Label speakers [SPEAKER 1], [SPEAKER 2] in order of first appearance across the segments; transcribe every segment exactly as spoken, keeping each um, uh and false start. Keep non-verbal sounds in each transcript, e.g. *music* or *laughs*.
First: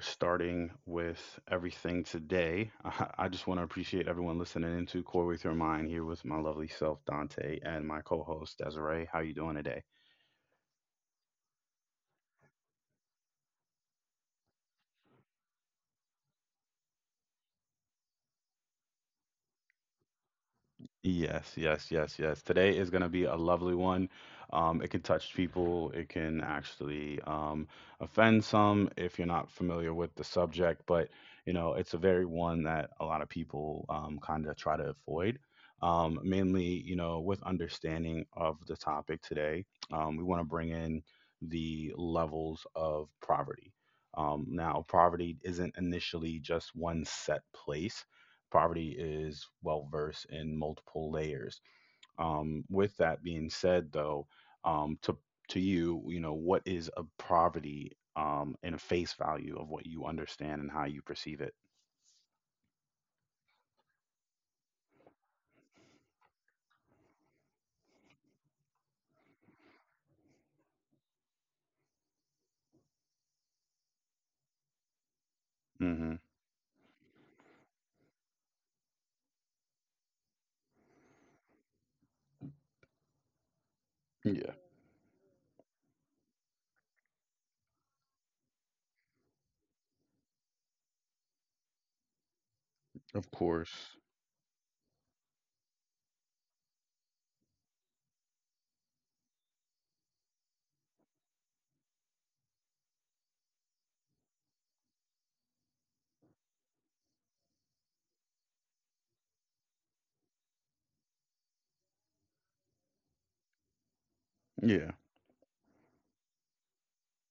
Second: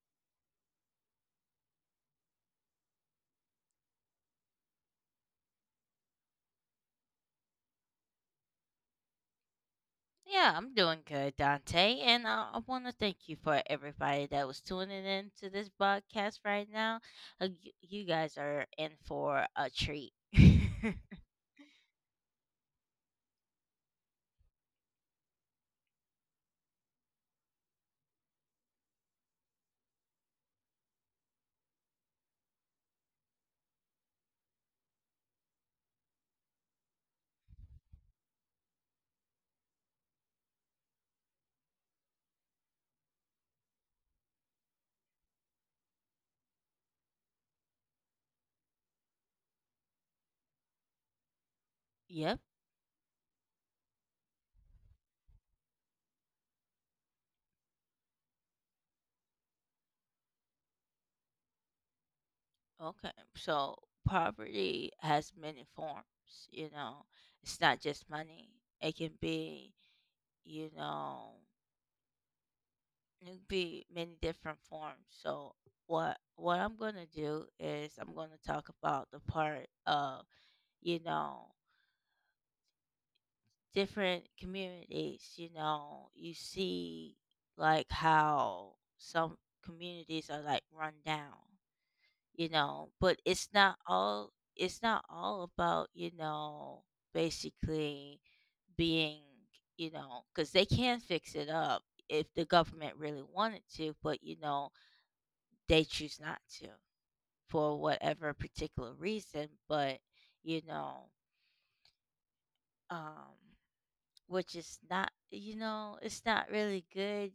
[SPEAKER 1] starting with everything today. *laughs* I I just want to appreciate everyone listening into Core With Your Mind here with my lovely self, Dante, and my co-host, Desiree. How you doing today?
[SPEAKER 2] Yeah, I'm doing good, Dante. And I, I want to thank you for everybody that was tuning in to this podcast right now. Uh, you, you guys are in for a treat.
[SPEAKER 1] Yes, yes, yes, yes. Today is going to be a lovely one. Um, it can touch people. It can actually um, offend some if you're not familiar with the subject. But you know, it's a very one that a lot of people um, kind of try to avoid. Um, mainly, you know, with understanding of the topic today, um, we want to bring in the levels of poverty. Um, now, poverty isn't initially just one set place. Poverty is well versed in multiple layers.
[SPEAKER 2] *laughs* Yep.
[SPEAKER 1] Um, with that being said, though, um, to to you, you know, what is a poverty um, in a face value of what you understand and how you perceive it?
[SPEAKER 2] Okay. So, poverty has many forms, you know, it's not just money. It can be, you know, it can be many different forms. So, what
[SPEAKER 1] Hmm.
[SPEAKER 2] what I'm going to do is I'm going to talk about the part of, you know, different
[SPEAKER 1] Yeah,
[SPEAKER 2] communities. You know, you see, like how some communities are like run down, you know, but
[SPEAKER 1] of
[SPEAKER 2] it's not
[SPEAKER 1] course.
[SPEAKER 2] all it's not all about, you know, basically being, you know, cuz they can fix it up if the government really wanted to. But you know, they choose not to for whatever particular reason, but you know, um which is
[SPEAKER 1] Yeah,
[SPEAKER 2] not, you know it's not really good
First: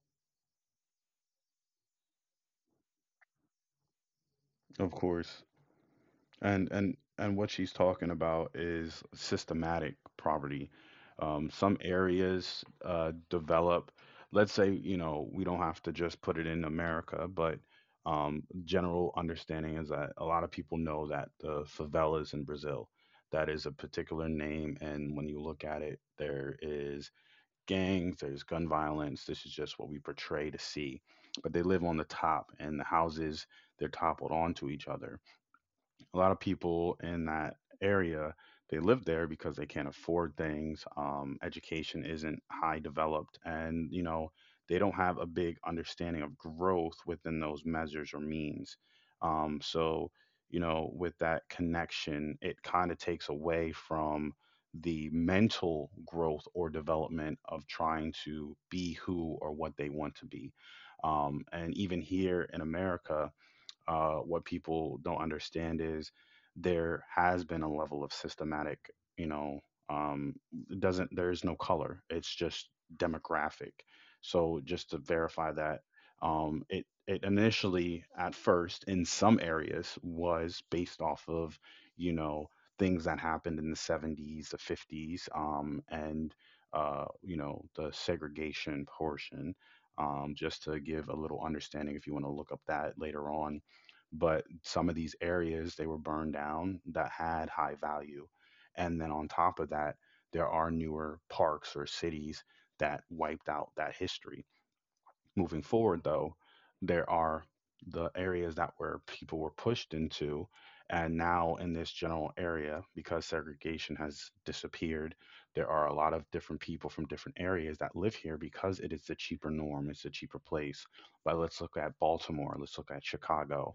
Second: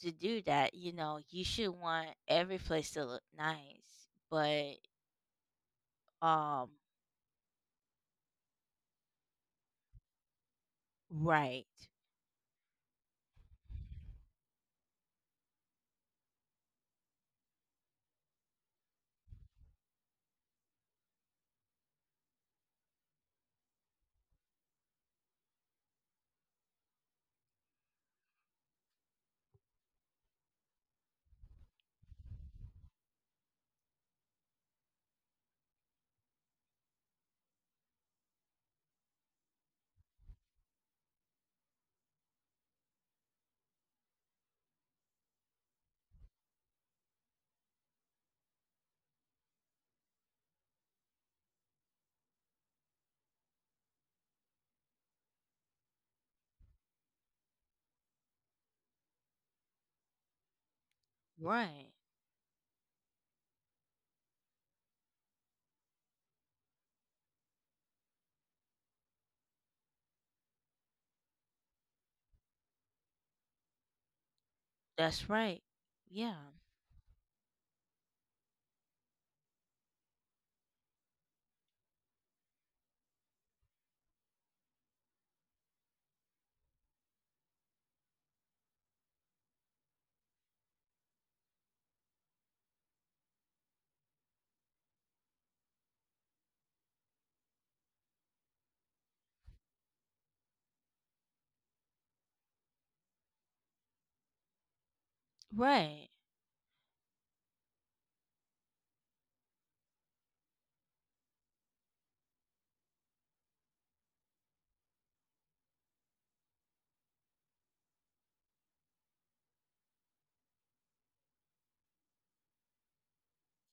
[SPEAKER 2] to do that. You know you should want every place to look nice, but
[SPEAKER 1] of course.
[SPEAKER 2] um
[SPEAKER 1] And and and what she's talking about is systematic poverty. Um,
[SPEAKER 2] right.
[SPEAKER 1] some areas uh, develop. Let's say you know we don't have to just put it in America, but um, general understanding is that a lot of people know that the favelas in Brazil, that is a particular name, and when you look at it, there is gangs, there's gun violence. This is just what we portray to see, but they live on the top, and the houses, they're toppled onto each other. A lot of people in that area, they live there because they can't afford things. Um, education isn't high developed, and you know they don't have a big understanding of growth within those measures or means. Um, so you know with that connection, it kind of takes away from the mental growth or development of trying to be who or what they want to be. Um, and
[SPEAKER 2] Right.
[SPEAKER 1] even here in America, uh, what people don't understand is there has been a level of systematic, you know, um, it doesn't there is no color. It's just demographic. So just to
[SPEAKER 2] That's
[SPEAKER 1] verify
[SPEAKER 2] right.
[SPEAKER 1] that,
[SPEAKER 2] Yeah.
[SPEAKER 1] um, it it initially at first in some areas was based off of, you know, things that happened in the seventies, the fifties, um, and uh, you know, the segregation portion. Um, just to give a little understanding if you want to look up that later on. But some of these areas, they were burned down that had high value. And then on top of that, there are newer parks or cities that wiped out that history. Moving forward
[SPEAKER 2] Right.
[SPEAKER 1] though, there are the areas that where people were pushed into. And now in this general area, because segregation has disappeared, there are a lot of different people from different areas that live here because it is the cheaper norm, it's a cheaper place. But let's look at Baltimore, let's look at Chicago,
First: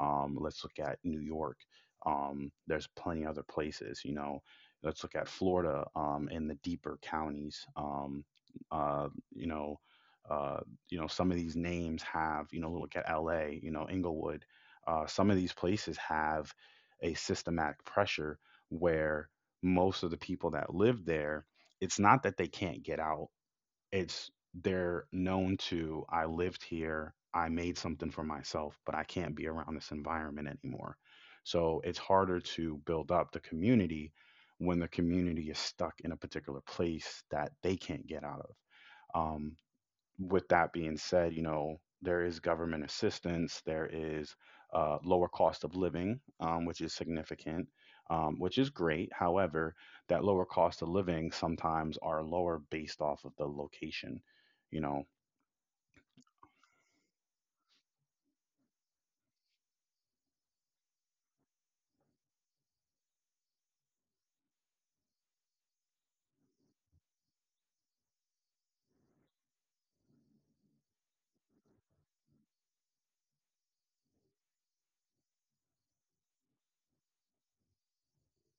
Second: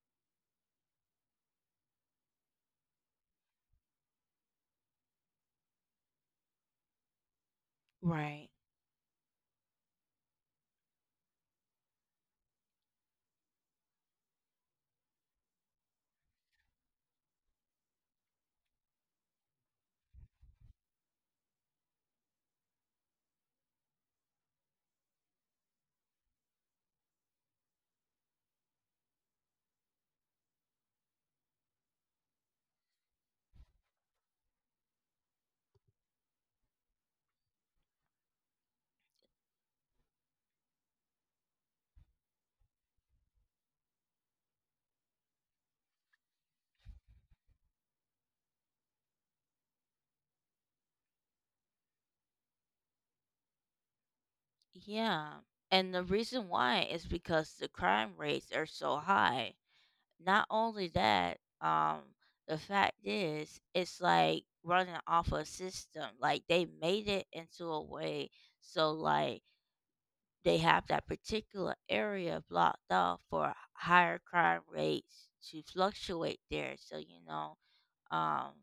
[SPEAKER 1] um, let's look at New York. Um, there's plenty of other places, you know. Let's look at Florida, um, in the deeper counties. um,
[SPEAKER 2] Right.
[SPEAKER 1] uh, you know uh, you know some of these names have, you know, look at LA, you know, Inglewood. Uh, some of these places have a systematic pressure, where most of the people that live there, it's not that they can't get out. It's, they're known to, I lived here, I made something for myself, but I can't be around this environment anymore. So it's harder to build up the community when the community is stuck in a particular place that they can't get out of. Um, with that being said, you know, there is government assistance, there is uh, lower cost of living, um, which is significant, um, which is great. However, that lower cost of living sometimes are lower based off of the location. You know,
[SPEAKER 2] Yeah. And the reason why is because the crime rates are so high. Not only that, um the fact is it's like running off a system, like they made it into a way, so like they have that particular area blocked off for higher crime rates to fluctuate there. So, you know, um,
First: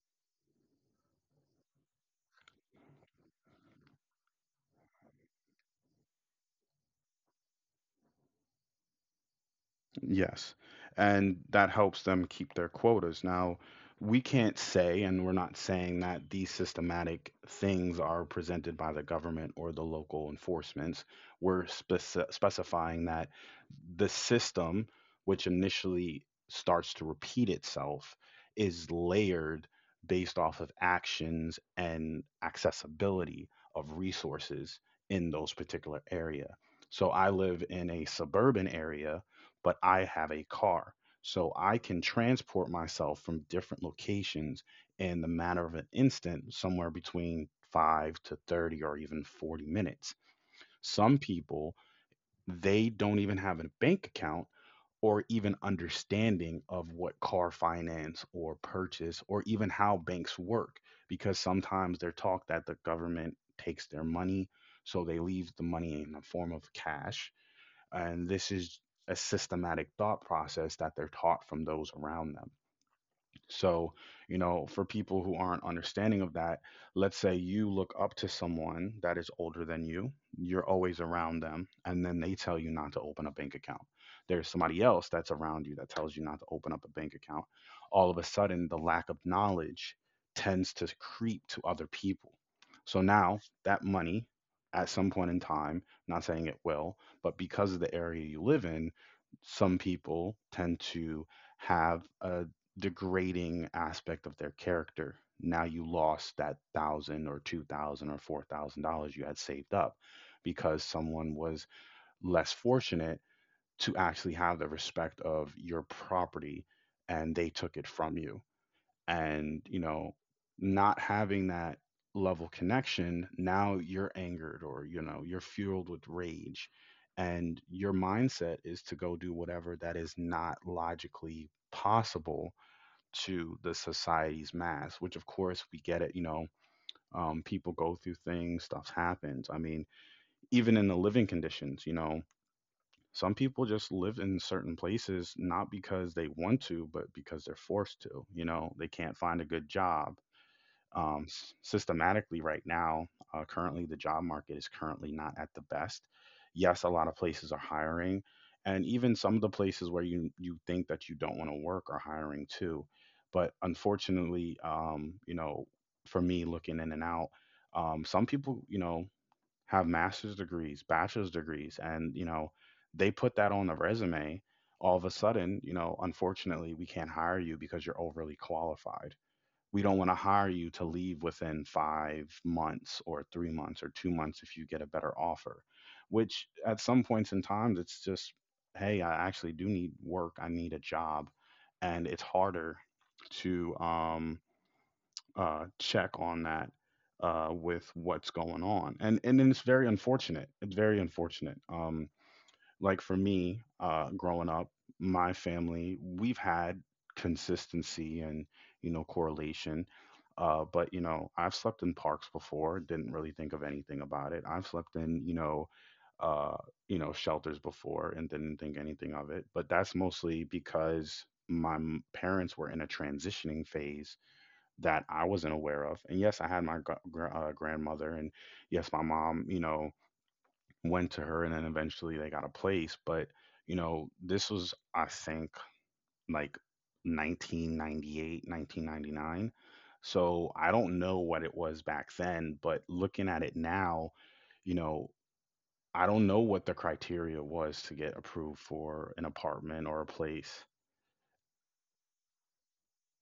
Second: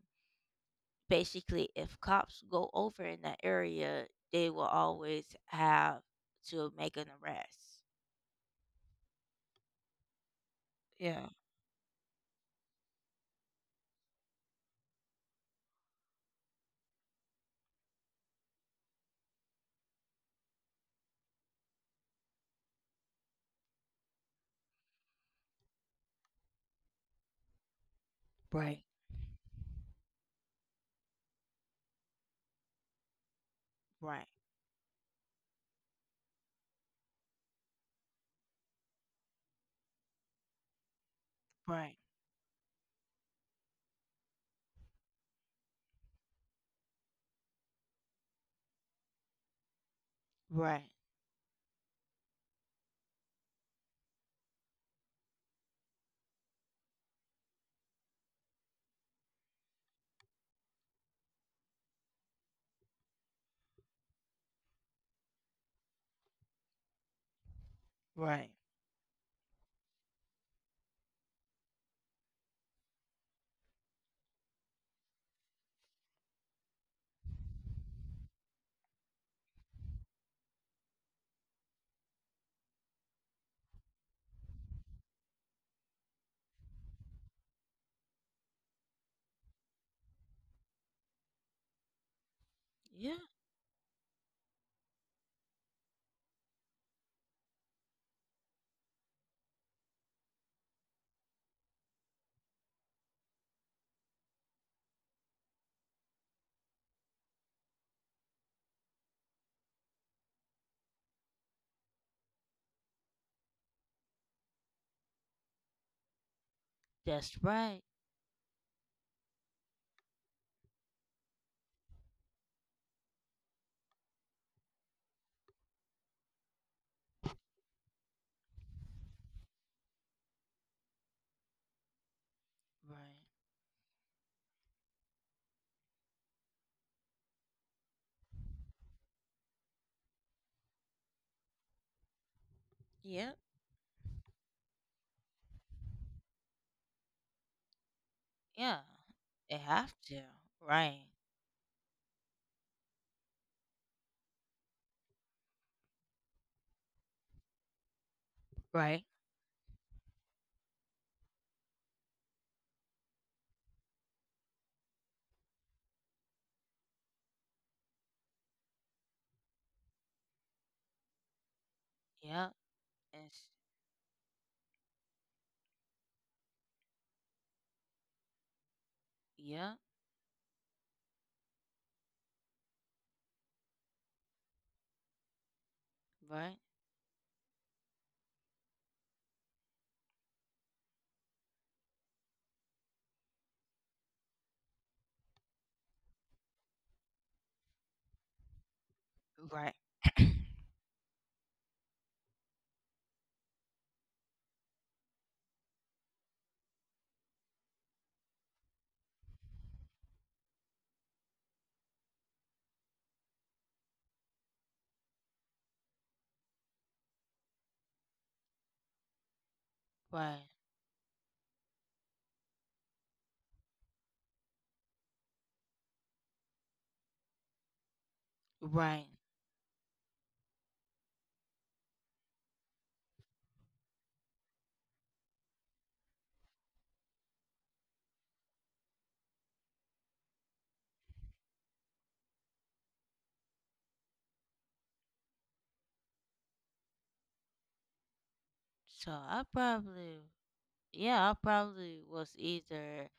[SPEAKER 2] basically, if cops go over in that area, they will always have to make an arrest.
[SPEAKER 1] Yes.
[SPEAKER 2] Yeah.
[SPEAKER 1] And that helps them keep their quotas. Now, we can't say, and we're not saying that these systematic things are presented by the government or the local enforcements. We're speci- specifying that the system, which initially starts to repeat itself,
[SPEAKER 2] Right.
[SPEAKER 1] is layered based off of actions and accessibility of
[SPEAKER 2] Right,
[SPEAKER 1] resources in those particular area. So I live in a suburban area but I have a car. So I
[SPEAKER 2] right,
[SPEAKER 1] can transport myself from different locations in the matter of an instant, somewhere between five to thirty or even forty minutes.
[SPEAKER 2] right,
[SPEAKER 1] Some people, they don't even have a bank account or even understanding of what car finance or purchase or even how banks work, because sometimes they're taught that the government takes their money, so they leave the money in the form of cash, and
[SPEAKER 2] right.
[SPEAKER 1] this is a systematic thought process that they're taught from those around them. So, you know, for people who aren't understanding of that, let's say you look up to someone that is older than you, you're always around them, and then they tell you not to open a bank account. There's somebody else that's around you that tells you not to open up a bank account. All of a sudden, the lack of knowledge tends to creep to other people. So
[SPEAKER 2] Yeah,
[SPEAKER 1] now that money, at some point in time, not saying it will, but because of the area you live in, some people tend to have a degrading aspect of their character. Now you lost that thousand or two thousand or four thousand dollars you had saved up because someone was less fortunate to actually have the respect of your property,
[SPEAKER 2] that's
[SPEAKER 1] and they took
[SPEAKER 2] right,
[SPEAKER 1] it from you. And, you know, not having that level connection, now you're angered, or, you know, you're fueled with rage. And your mindset is to go do whatever that is not logically possible
[SPEAKER 2] right.
[SPEAKER 1] to the society's mass, which of course we get it. You know, um, people go through things, stuff happens. I mean, even in the living conditions, you know, some
[SPEAKER 2] Yeah,
[SPEAKER 1] people just live in certain places not because they want to, but because they're forced to. You know,
[SPEAKER 2] yeah,
[SPEAKER 1] they can't find a
[SPEAKER 2] they
[SPEAKER 1] good
[SPEAKER 2] have
[SPEAKER 1] job
[SPEAKER 2] to, right,
[SPEAKER 1] um, s- systematically right now. Uh, currently, the job market is currently not at the best. Yes, a lot of places are hiring, and
[SPEAKER 2] right.
[SPEAKER 1] even some of the places where you you think that you don't want to work are hiring too. But unfortunately, um, you know, for me looking in and out, um, some people, you know, have master's degrees, bachelor's degrees, and you know,
[SPEAKER 2] Yeah,
[SPEAKER 1] they put
[SPEAKER 2] it's,
[SPEAKER 1] that on the resume. All of a sudden, you know, unfortunately, we can't hire you because you're overly qualified.
[SPEAKER 2] yeah,
[SPEAKER 1] We don't want to hire you to leave within five months or three months or two months if you get a better offer, which
[SPEAKER 2] right,
[SPEAKER 1] at some points in time it's just, hey, I actually do need work, I need a job. And it's harder to um, uh, check on that uh, with what's going on. And and then it's
[SPEAKER 2] right,
[SPEAKER 1] very unfortunate, it's very unfortunate. Um, like for me, uh, growing up, my family, we've had consistency and, you know, correlation. Uh, but, you know, I've slept in parks before, didn't really think of anything about it. I've slept in, you know, uh, you know, shelters before and didn't think anything of it. But that's mostly
[SPEAKER 2] right.
[SPEAKER 1] because my m- parents were in a transitioning phase that I wasn't aware of. And yes, I had my gr- gr- uh, grandmother, and yes, my
[SPEAKER 2] Right.
[SPEAKER 1] mom, you know, went to her, and then eventually they got a place. But you know this was, I think, like nineteen ninety-eight, nineteen ninety-nine. So I don't know what it was back then, but looking at it now, you know I don't know what the criteria was to get approved for
[SPEAKER 2] So
[SPEAKER 1] an
[SPEAKER 2] I
[SPEAKER 1] apartment or a
[SPEAKER 2] probably,
[SPEAKER 1] place.
[SPEAKER 2] yeah, I probably was either,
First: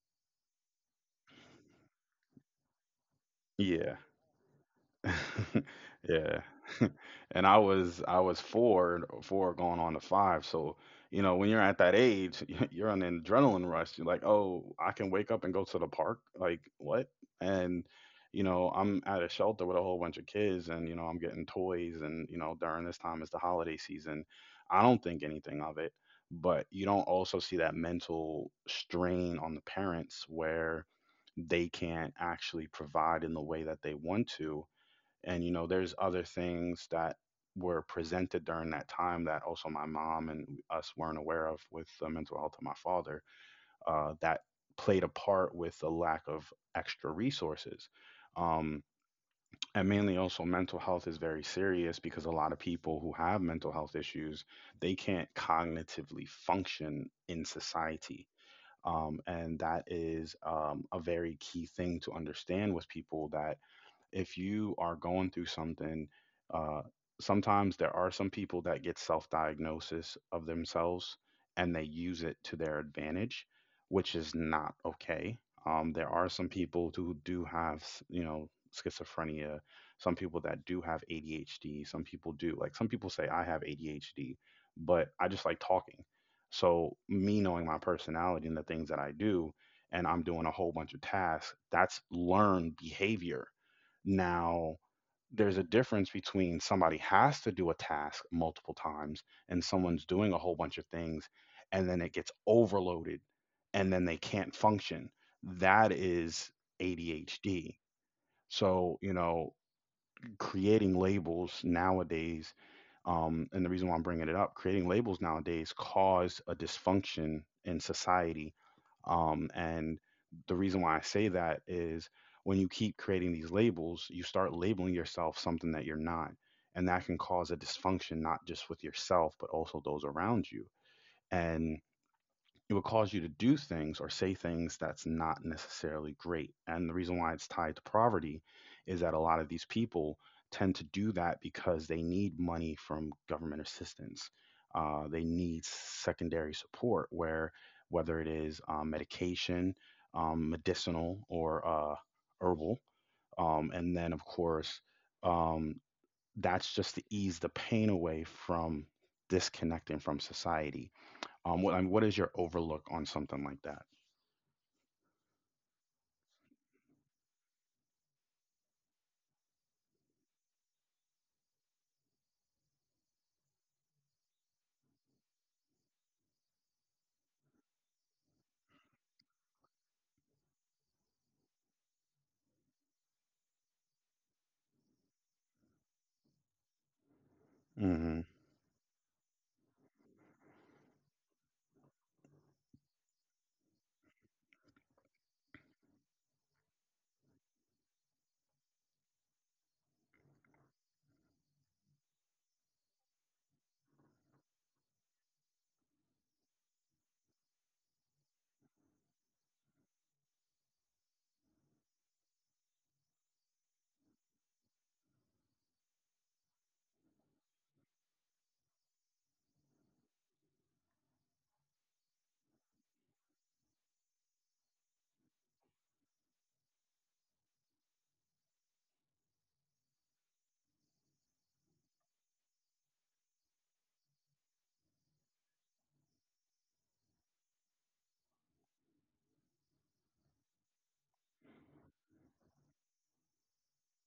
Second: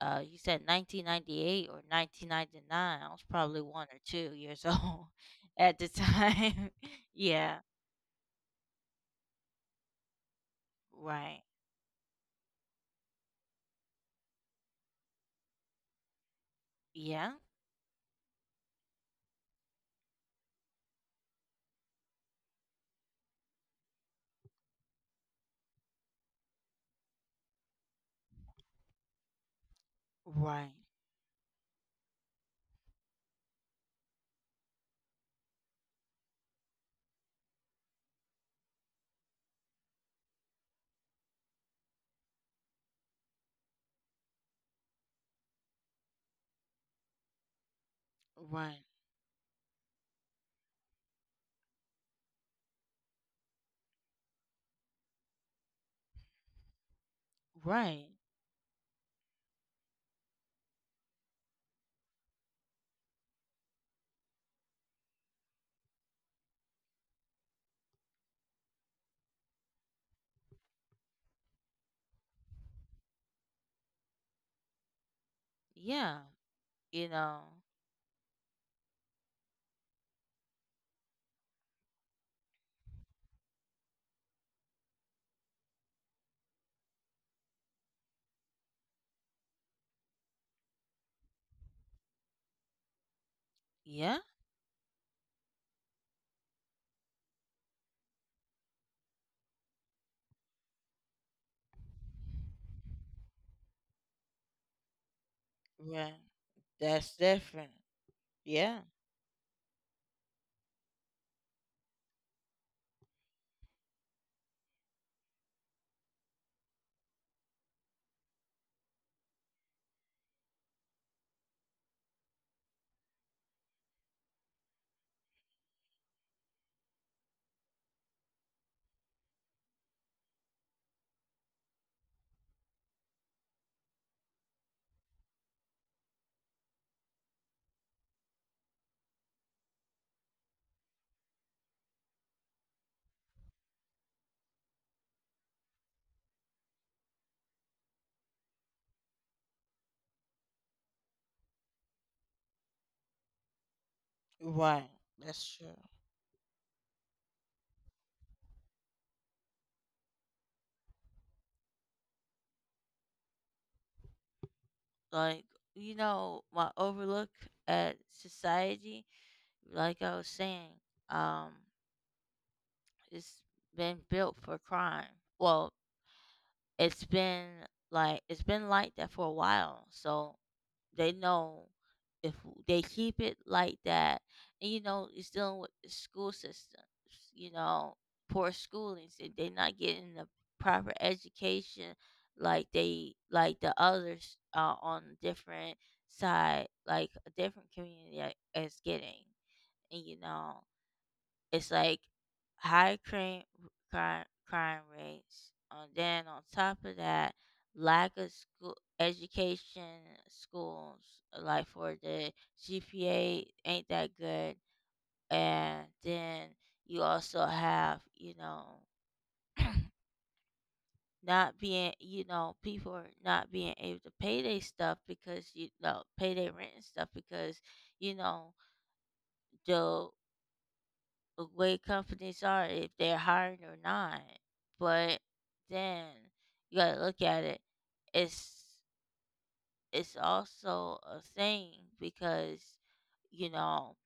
[SPEAKER 2] uh, you said nineteen ninety-eight or nineteen ninety-nine. I was probably one
[SPEAKER 1] Yeah.
[SPEAKER 2] or two years *laughs* old
[SPEAKER 1] *laughs*
[SPEAKER 2] at the
[SPEAKER 1] Yeah.
[SPEAKER 2] time.
[SPEAKER 1] *laughs*
[SPEAKER 2] *laughs*
[SPEAKER 1] And
[SPEAKER 2] Yeah.
[SPEAKER 1] I was I was four, four going on to five, so, you know,
[SPEAKER 2] Right.
[SPEAKER 1] when you're at that age, *laughs* you're on an adrenaline rush, you're like, "Oh, I can wake up and go to the park? Like, what?"
[SPEAKER 2] Yeah.
[SPEAKER 1] And, you know, I'm at a shelter with a whole bunch of kids, and, you know, I'm getting toys, and, you know, during this time it's the holiday season. I don't think anything of it, but you don't also see that mental strain on the parents
[SPEAKER 2] Right.
[SPEAKER 1] where they can't actually provide in the way that they want to, and you know there's other things that were presented during that time that also my mom and us weren't aware of with the mental health of my father, uh, that played a part with the lack of extra resources. um,
[SPEAKER 2] Right.
[SPEAKER 1] and mainly, also, mental health is very serious because a lot of people who have mental health issues, they can't cognitively function in
[SPEAKER 2] Right.
[SPEAKER 1] society. Um, and that is um, a very key thing to understand with people that if you are going through something, uh, sometimes there are some people that get self diagnosis of themselves, and they use it to their advantage, which is not okay. Um, there
[SPEAKER 2] Yeah.
[SPEAKER 1] are some people
[SPEAKER 2] You
[SPEAKER 1] who
[SPEAKER 2] know,
[SPEAKER 1] do have, s- you know, schizophrenia, some people that do have A D H D, some people do. Like some people say, I have A D H D, but I just like talking. So, me knowing my personality and the things that I do, and I'm doing a whole bunch of tasks, that's learned behavior.
[SPEAKER 2] yeah.
[SPEAKER 1] Now, there's a difference between somebody has to do a task multiple times and someone's doing a whole bunch of things and then it gets overloaded and then they can't function. That
[SPEAKER 2] Right.
[SPEAKER 1] is
[SPEAKER 2] That's different.
[SPEAKER 1] A D H D.
[SPEAKER 2] Yeah.
[SPEAKER 1] So, you know, creating labels nowadays um, and the reason why I'm bringing it up, creating labels nowadays cause a dysfunction in society. Um, and the reason why I say that is when you keep creating these labels, you start labeling yourself something that you're not. And that can cause a dysfunction, not just with yourself, but also those around you. And it will cause you to do things or say things that's not necessarily great. And the reason why it's tied to poverty is that a lot of these people tend to do that because they need money from government assistance. Uh, they need secondary support, where whether it is um, medication, um, medicinal, or uh, herbal. Um, and then, of course,
[SPEAKER 2] Right. That's true.
[SPEAKER 1] um, that's just to ease the pain away from disconnecting from society. Um, what I mean, what is your overlook on something like that?
[SPEAKER 2] Like, you know, my overlook at society, like I was saying, um, it's been built for crime. Well, it's been like it's been like that for a while, so they know, if w- they keep it like that. And you know, it's dealing with the school systems, you know,
[SPEAKER 1] Mm-hmm.
[SPEAKER 2] poor schooling, so they're not getting the proper education like they, like the others, uh, on different side, like a different community a- is getting, and you know. It's like high crime, crime, crime rates. And then on top of that, lack of school education, schools, uh, like for the G P A ain't that good. And then you also have, you know, *clears throat* not being, you know, people are not being able to pay their stuff, because you know, pay their rent and stuff, because you know the way companies are if they're hiring or not. But then you gotta look at it. It's it's also a thing, because you know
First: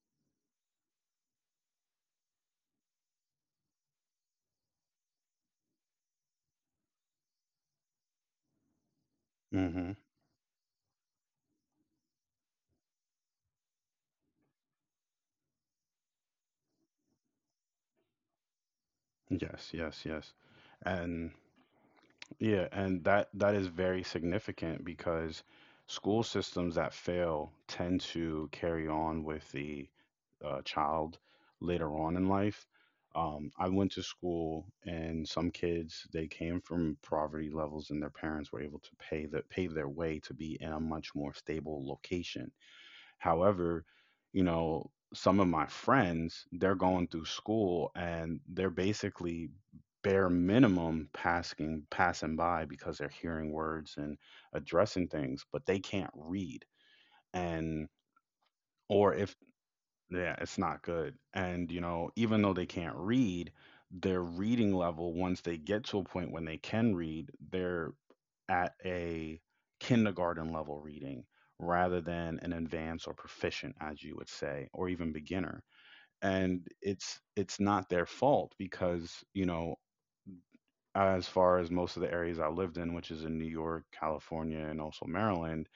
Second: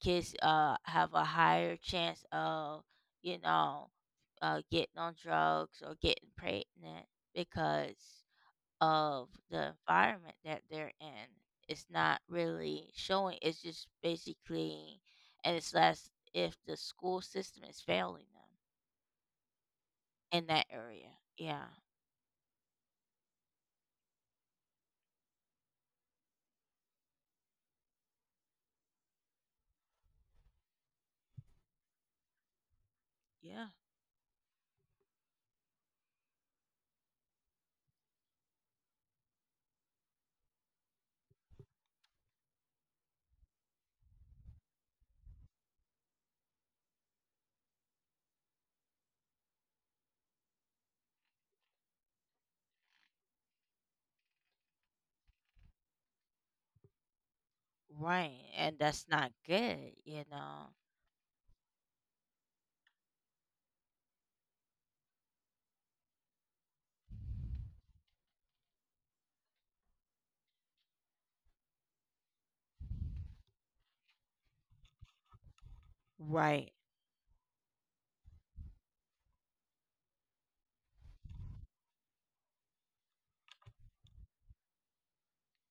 [SPEAKER 2] kids uh have a higher chance of, you know uh getting on drugs or getting pregnant because of the
[SPEAKER 1] Mm-hmm.
[SPEAKER 2] environment that they're in. It's not really showing. It's just basically, and it's less if the school system is failing
[SPEAKER 1] Yes, yes, yes.
[SPEAKER 2] them in that area.
[SPEAKER 1] And
[SPEAKER 2] Yeah,
[SPEAKER 1] yeah, and that that is very significant because school systems that fail tend to carry on with the uh, child later on in life. Um, I
[SPEAKER 2] yeah,
[SPEAKER 1] went to school, and some kids they came from poverty levels, and their parents were able to pay the pay their way to be in a much more stable location. However, you know, some of my friends, they're going through school and they're basically bare minimum passing passing by because they're hearing words and addressing things, but they can't read. And
[SPEAKER 2] right. And that's
[SPEAKER 1] or if
[SPEAKER 2] not good, you
[SPEAKER 1] Yeah, it's
[SPEAKER 2] know.
[SPEAKER 1] not good. And, you know, even though they can't read, their reading level, once they get to a point when they can read, they're at a kindergarten level reading rather than an advanced or proficient, as you would say, or even beginner. And
[SPEAKER 2] Right,
[SPEAKER 1] it's it's not their fault because, you know, as far as most of the areas I lived in, which is in New York, California, and also Maryland,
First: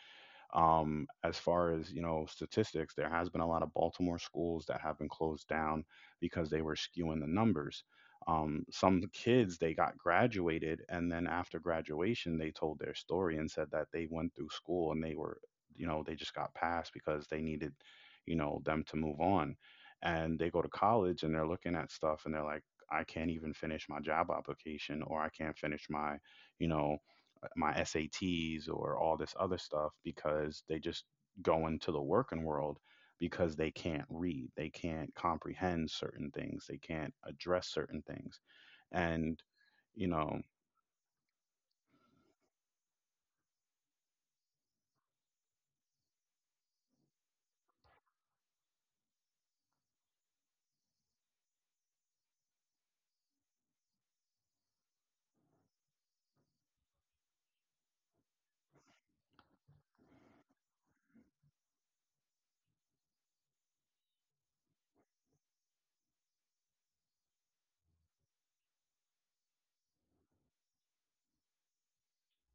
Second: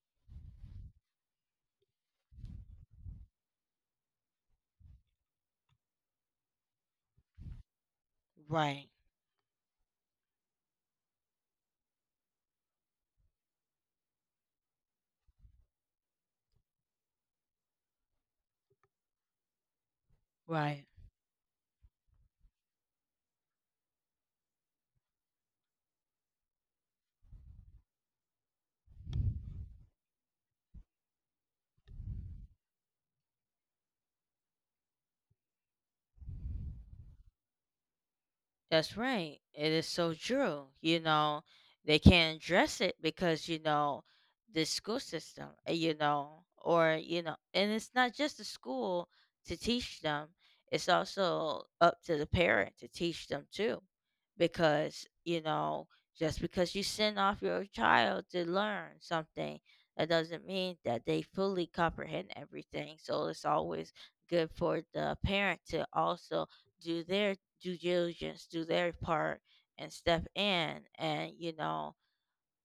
[SPEAKER 1] um, as far as you know, statistics, there has been a lot of Baltimore schools that have been closed down because they were skewing the numbers. Um,
[SPEAKER 2] right,
[SPEAKER 1] some kids they got graduated, and then after graduation, they told their story and said that they went through school and they were, you know, they just got passed because they needed, you know, them to move on. And they go to
[SPEAKER 2] right.
[SPEAKER 1] college and they're looking at stuff and they're like, I can't even finish my job application or I can't finish my, you know, my S A Ts or all this other stuff because they just go into the working world because they can't read, they can't comprehend certain things, they can't address certain things,
[SPEAKER 2] That's right.
[SPEAKER 1] and
[SPEAKER 2] It is
[SPEAKER 1] you
[SPEAKER 2] so
[SPEAKER 1] know.
[SPEAKER 2] true. You know, they can't address it because, you know, the school system, uh, you know, or, you know, and it's not just the school to teach them, it's also up to the parent to teach them too. Because, you know, just because you send off your child to learn something, that doesn't mean that they fully comprehend everything. So it's always good for the parent to also do their due diligence, do their part, and step in and you know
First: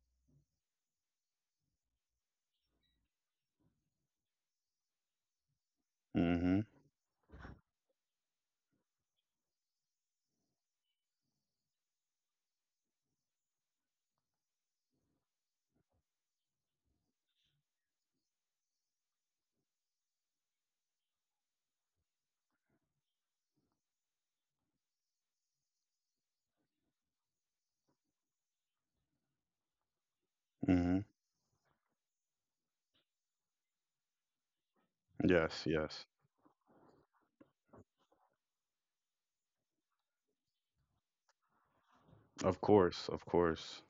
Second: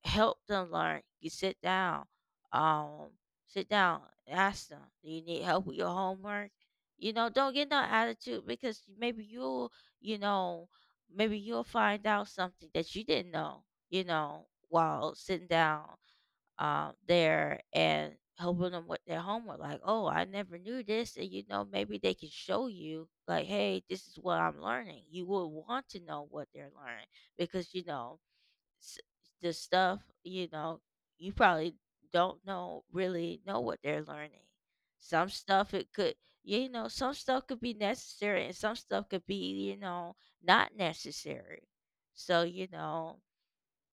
[SPEAKER 2] help them learn. You sit down, um, sit down, ask them, do you need help with your homework?
[SPEAKER 1] Hmm.
[SPEAKER 2] You know, don't get no attitude, because maybe you'll, you know, maybe you'll find out something that you didn't know, you know, while sitting down, um, there and helping them with their homework. Like, oh, I never knew this. And, you know, maybe they can show you, like, hey, this is what I'm learning. You will want to know what they're learning, because, you know, s- the stuff, you know,
[SPEAKER 1] Hmm.
[SPEAKER 2] you probably don't know really know what they're learning. Some
[SPEAKER 1] Yes,
[SPEAKER 2] stuff it
[SPEAKER 1] yes.
[SPEAKER 2] could, you know, some stuff could be necessary, and some stuff could be, you know, not necessary. So,
[SPEAKER 1] Of
[SPEAKER 2] you
[SPEAKER 1] course,
[SPEAKER 2] know,
[SPEAKER 1] of course.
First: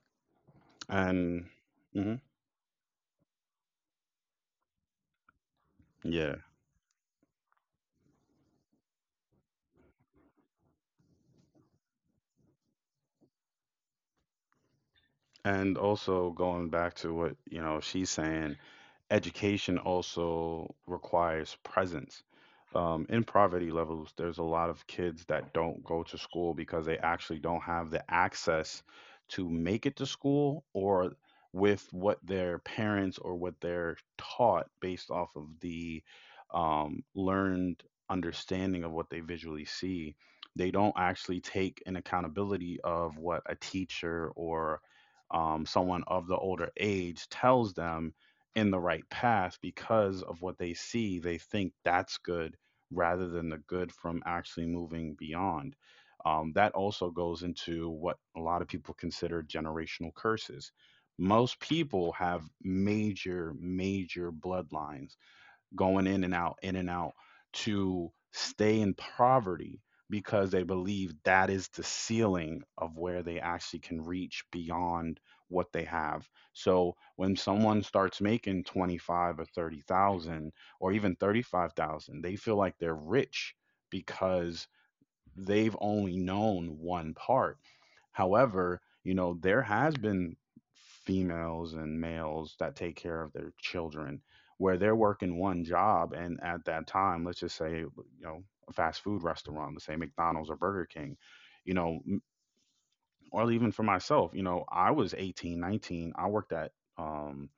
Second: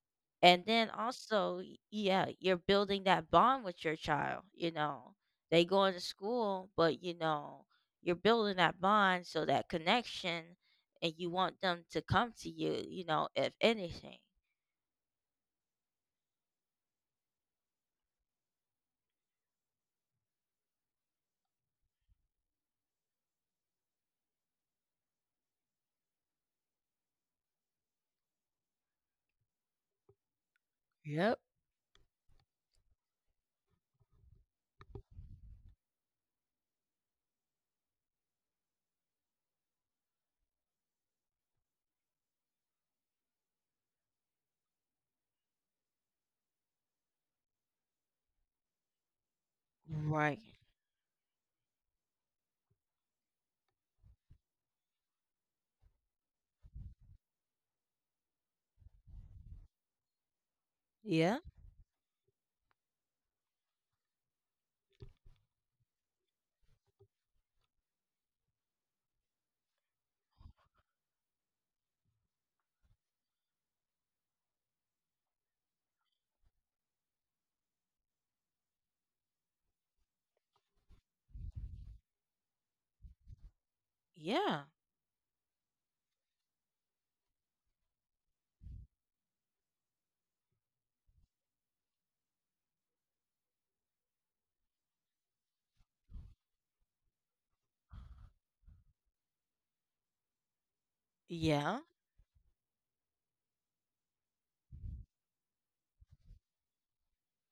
[SPEAKER 2] and then
[SPEAKER 1] And
[SPEAKER 2] also, y-
[SPEAKER 1] hmm,
[SPEAKER 2] yeah, you're building that bond with your child. You know they go into
[SPEAKER 1] yeah,
[SPEAKER 2] school, but you know you're building that bond, so that connection, and you want them to come to you, you know if anything.
[SPEAKER 1] and also going back to what you know she's saying, education also requires presence. Um, in poverty levels, there's a lot of kids that don't go to school because they actually don't have the access to make it to school or
[SPEAKER 2] Yep.
[SPEAKER 1] with what their parents or what they're taught based off of the um, learned understanding of what they visually see. They don't actually take an accountability of what a teacher or um, someone of the older age tells them in the right path because of
[SPEAKER 2] Right.
[SPEAKER 1] what they see. They think that's good rather than the good from actually moving beyond. Um, that also goes into what a lot of people consider generational curses.
[SPEAKER 2] Yeah,
[SPEAKER 1] Most people have major, major bloodlines going in and out, in and out, to stay in poverty because they believe that is the ceiling of where they actually can reach beyond what they have. So when someone starts making twenty-five or thirty thousand or even thirty-five thousand, they feel like they're rich because
[SPEAKER 2] yeah,
[SPEAKER 1] they've only known one part. However, you know, there has been females and males that take care of their children where they're working one job and at that time, let's just say, you know, a fast food restaurant, let's say McDonald's or Burger King, you
[SPEAKER 2] yeah.
[SPEAKER 1] know, m- or even for myself, you know, I was eighteen, nineteen, I worked at um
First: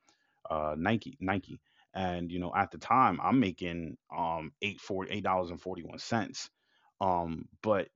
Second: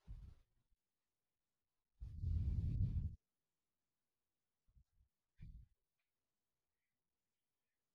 [SPEAKER 1] uh, Nike, Nike. And you know, at the time, I'm making um eight forty eight dollars and forty one cents. Um, but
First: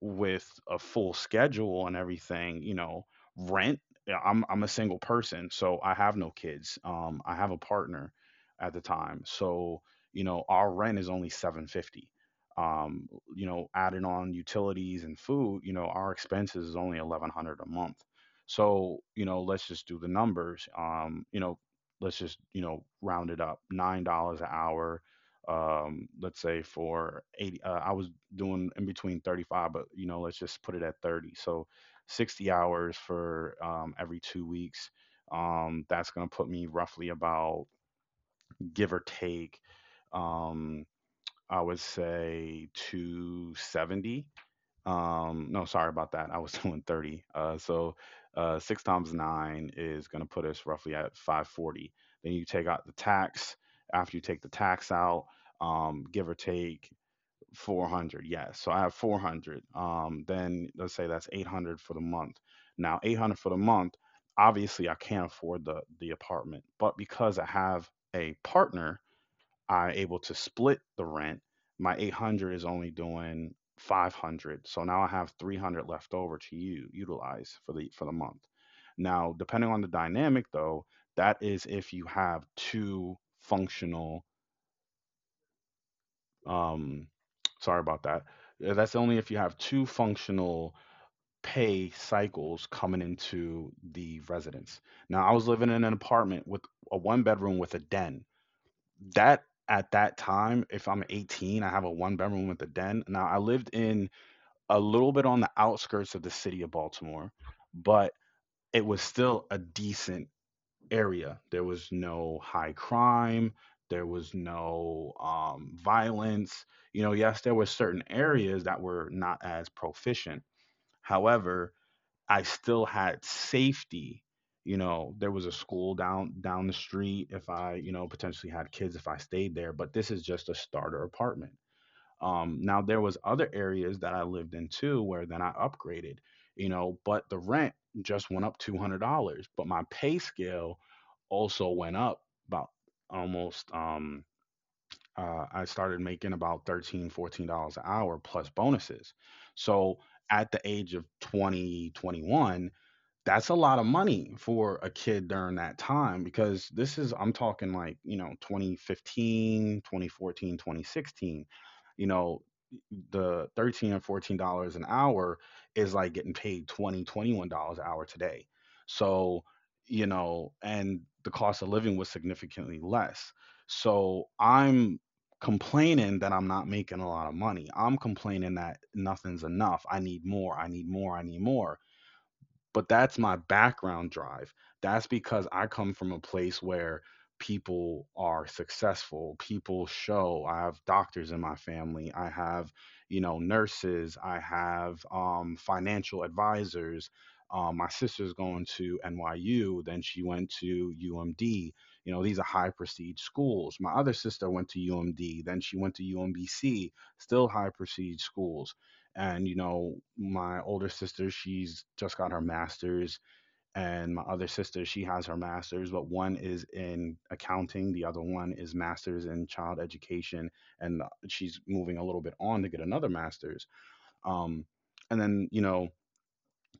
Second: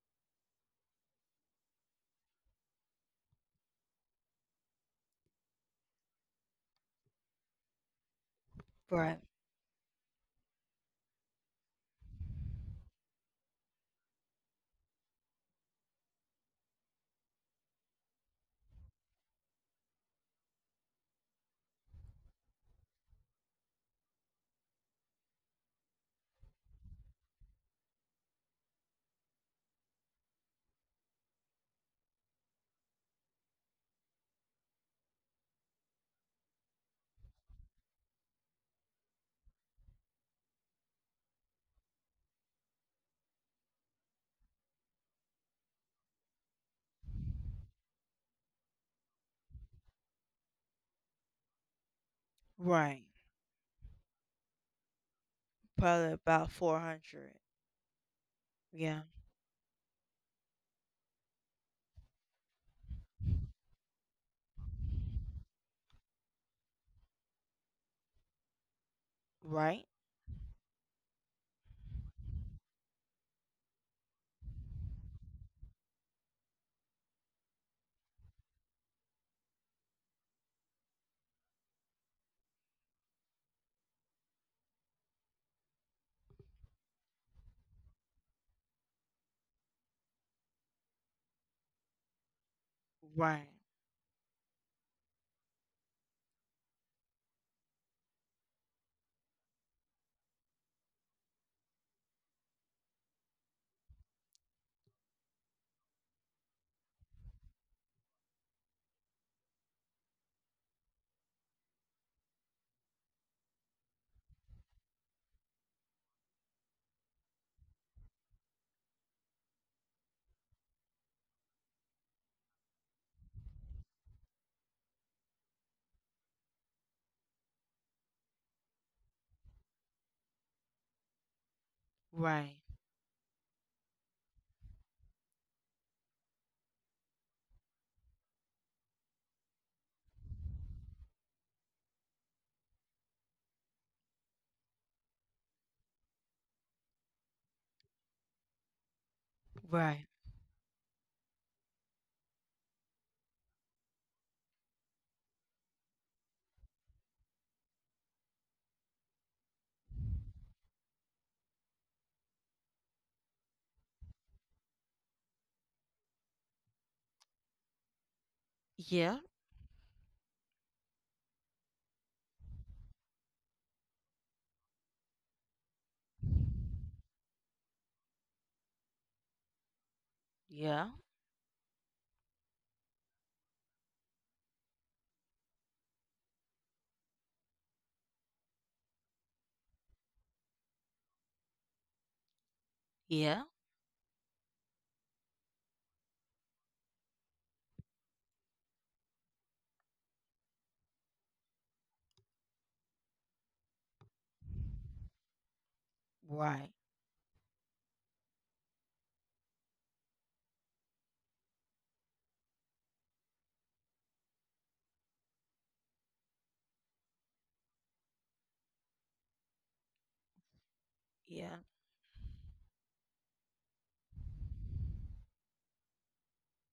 [SPEAKER 1] with a full schedule and everything, you know, rent. Yeah, I'm I'm a single person, so I have no kids. Um, I have a partner at the
[SPEAKER 2] Right.
[SPEAKER 1] time, so you know, our rent is only seven fifty. Um, you know, adding on utilities and food, you know, our expenses is only eleven hundred a month. So, you know, let's just do the numbers. Um, you know, let's just you know round it up nine dollars an hour, um let's say for eighty, uh, I was doing in between thirty-five, but you know let's just put it at thirty. So sixty hours for, um, every two weeks, um that's going to put me roughly about, give or take, um I would say two seventy. Um, no, sorry about that. I was *laughs* doing thirty. Uh, so uh, six times nine is going to put us roughly at five forty. Then you take out the
[SPEAKER 2] Right.
[SPEAKER 1] tax. After you take the tax out, um,
[SPEAKER 2] Probably
[SPEAKER 1] give or
[SPEAKER 2] about
[SPEAKER 1] take
[SPEAKER 2] four hundred.
[SPEAKER 1] four hundred. Yes. So I have
[SPEAKER 2] Yeah.
[SPEAKER 1] four hundred. Um, then let's say that's eight hundred for the month. Now, eight hundred for the month, obviously I can't afford the, the apartment, but because I have a partner,
[SPEAKER 2] Right.
[SPEAKER 1] are able to split the rent. My eight hundred is only doing five hundred, so now I have three hundred left over to u- utilize for the for the month. Now, depending on the dynamic, though, that is if you have two functional. Um, Sorry about that. Uh, That's only if you have two functional pay cycles coming
[SPEAKER 2] Right.
[SPEAKER 1] into the residence. Now, I was living in an apartment with a one bedroom with a den that at that time, if I'm eighteen, I have a one bedroom with a den. Now, I lived in a little bit on the outskirts of the city of Baltimore, but it was still a decent area. There was no high crime, there was no um, violence. You know, yes, there were certain areas that were not as proficient. However, I still had safety. You know, there was a school down down the street if I, you know, potentially had kids if I stayed there, but this is just a starter apartment. Um
[SPEAKER 2] Right.
[SPEAKER 1] now there was other areas that I lived in too where then I upgraded, you know, but the rent just went up two hundred dollars but my pay scale also went up about almost um uh, I started making about thirteen, fourteen dollars an hour plus bonuses. So
[SPEAKER 2] Right.
[SPEAKER 1] at the age of twenty, twenty one, that's a lot of money for a kid during that time because this is I'm talking like you know twenty fifteen, twenty fourteen, twenty sixteen. You know, the thirteen and fourteen dollars an hour is like getting paid twenty, twenty-one dollars an hour today.
[SPEAKER 2] Yeah,
[SPEAKER 1] So you know, and the cost of living was significantly less, so I'm complaining that I'm not making a lot of money, I'm complaining that nothing's enough, I need more, I need
[SPEAKER 2] yeah,
[SPEAKER 1] more, I need more. But that's my background drive. That's because I come from a place where people are successful. People show. I have doctors in my family. I have, you know,
[SPEAKER 2] yeah.
[SPEAKER 1] nurses. I have um, financial advisors. Um, my sister's going to N Y U. Then she went to U M D. You know, these are high prestige schools. My other sister went to U M D. Then she went to
[SPEAKER 2] Right.
[SPEAKER 1] U M B C, still high prestige schools. And, you know, my older sister, she's just got her master's, and my other sister, she has her master's, but one is in accounting, the other one is master's in child education, and she's
[SPEAKER 2] Yeah,
[SPEAKER 1] moving a little bit on to get another master's. Um, and then, you know,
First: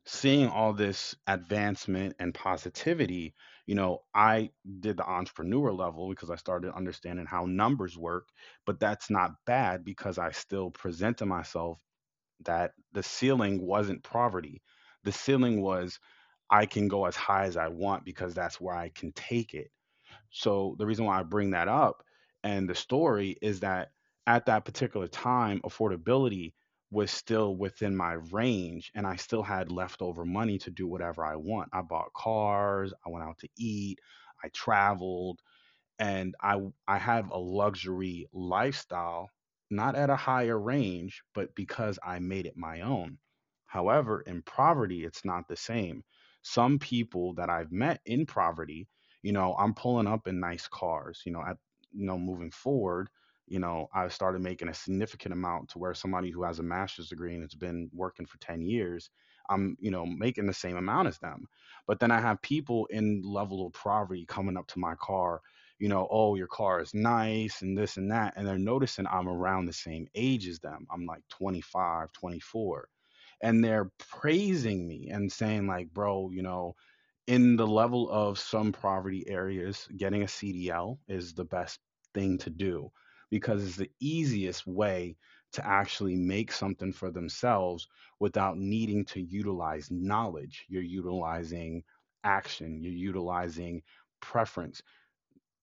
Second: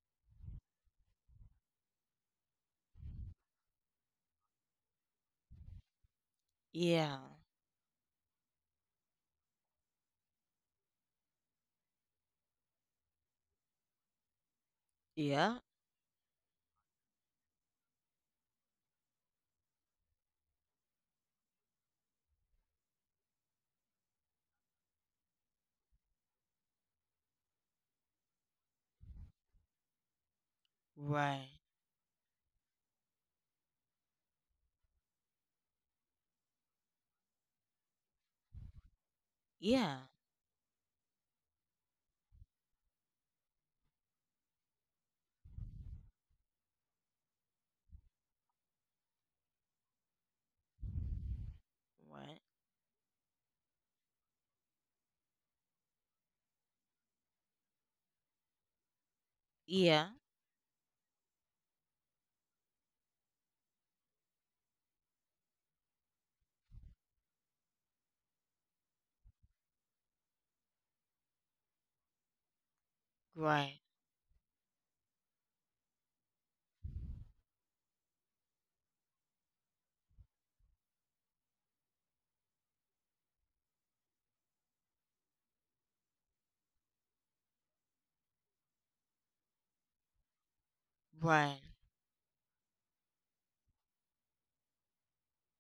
[SPEAKER 1] seeing all this advancement and positivity, you know, I did the entrepreneur level because I started
[SPEAKER 2] yeah,
[SPEAKER 1] understanding how numbers work, but that's not bad because I still presented myself that the ceiling wasn't poverty. The
[SPEAKER 2] yeah.
[SPEAKER 1] ceiling was I can go as high as I want because that's where I can take it. So the reason why I bring that up and the story is that at that particular time, affordability was still within my range and I still had leftover money to do whatever I
[SPEAKER 2] Right.
[SPEAKER 1] want. I bought cars, I went out to eat, I traveled, and I I have a luxury lifestyle, not
[SPEAKER 2] Yeah.
[SPEAKER 1] at a higher range, but because I made it my own. However, in poverty, it's not the same. Some people that I've met in poverty, you know, I'm pulling up in nice cars. You know, at you know,
[SPEAKER 2] Right.
[SPEAKER 1] moving forward, you know, I've started making a significant amount to where somebody who has a master's degree and has been working for ten years, I'm, you know,
[SPEAKER 2] Yeah.
[SPEAKER 1] making the same amount as them. But then I have people in level of poverty coming up to my car, you know, oh, your car is nice and this and that. And they're noticing I'm around the same age as them. I'm like twenty-five, twenty-four. And
[SPEAKER 2] Right.
[SPEAKER 1] they're praising me and saying, like, bro, you know, in the level of some poverty areas, getting a C D L is the best thing to do because it's the easiest way to actually make something for themselves without needing to utilize knowledge. You're
[SPEAKER 2] Right.
[SPEAKER 1] utilizing action, you're utilizing preference.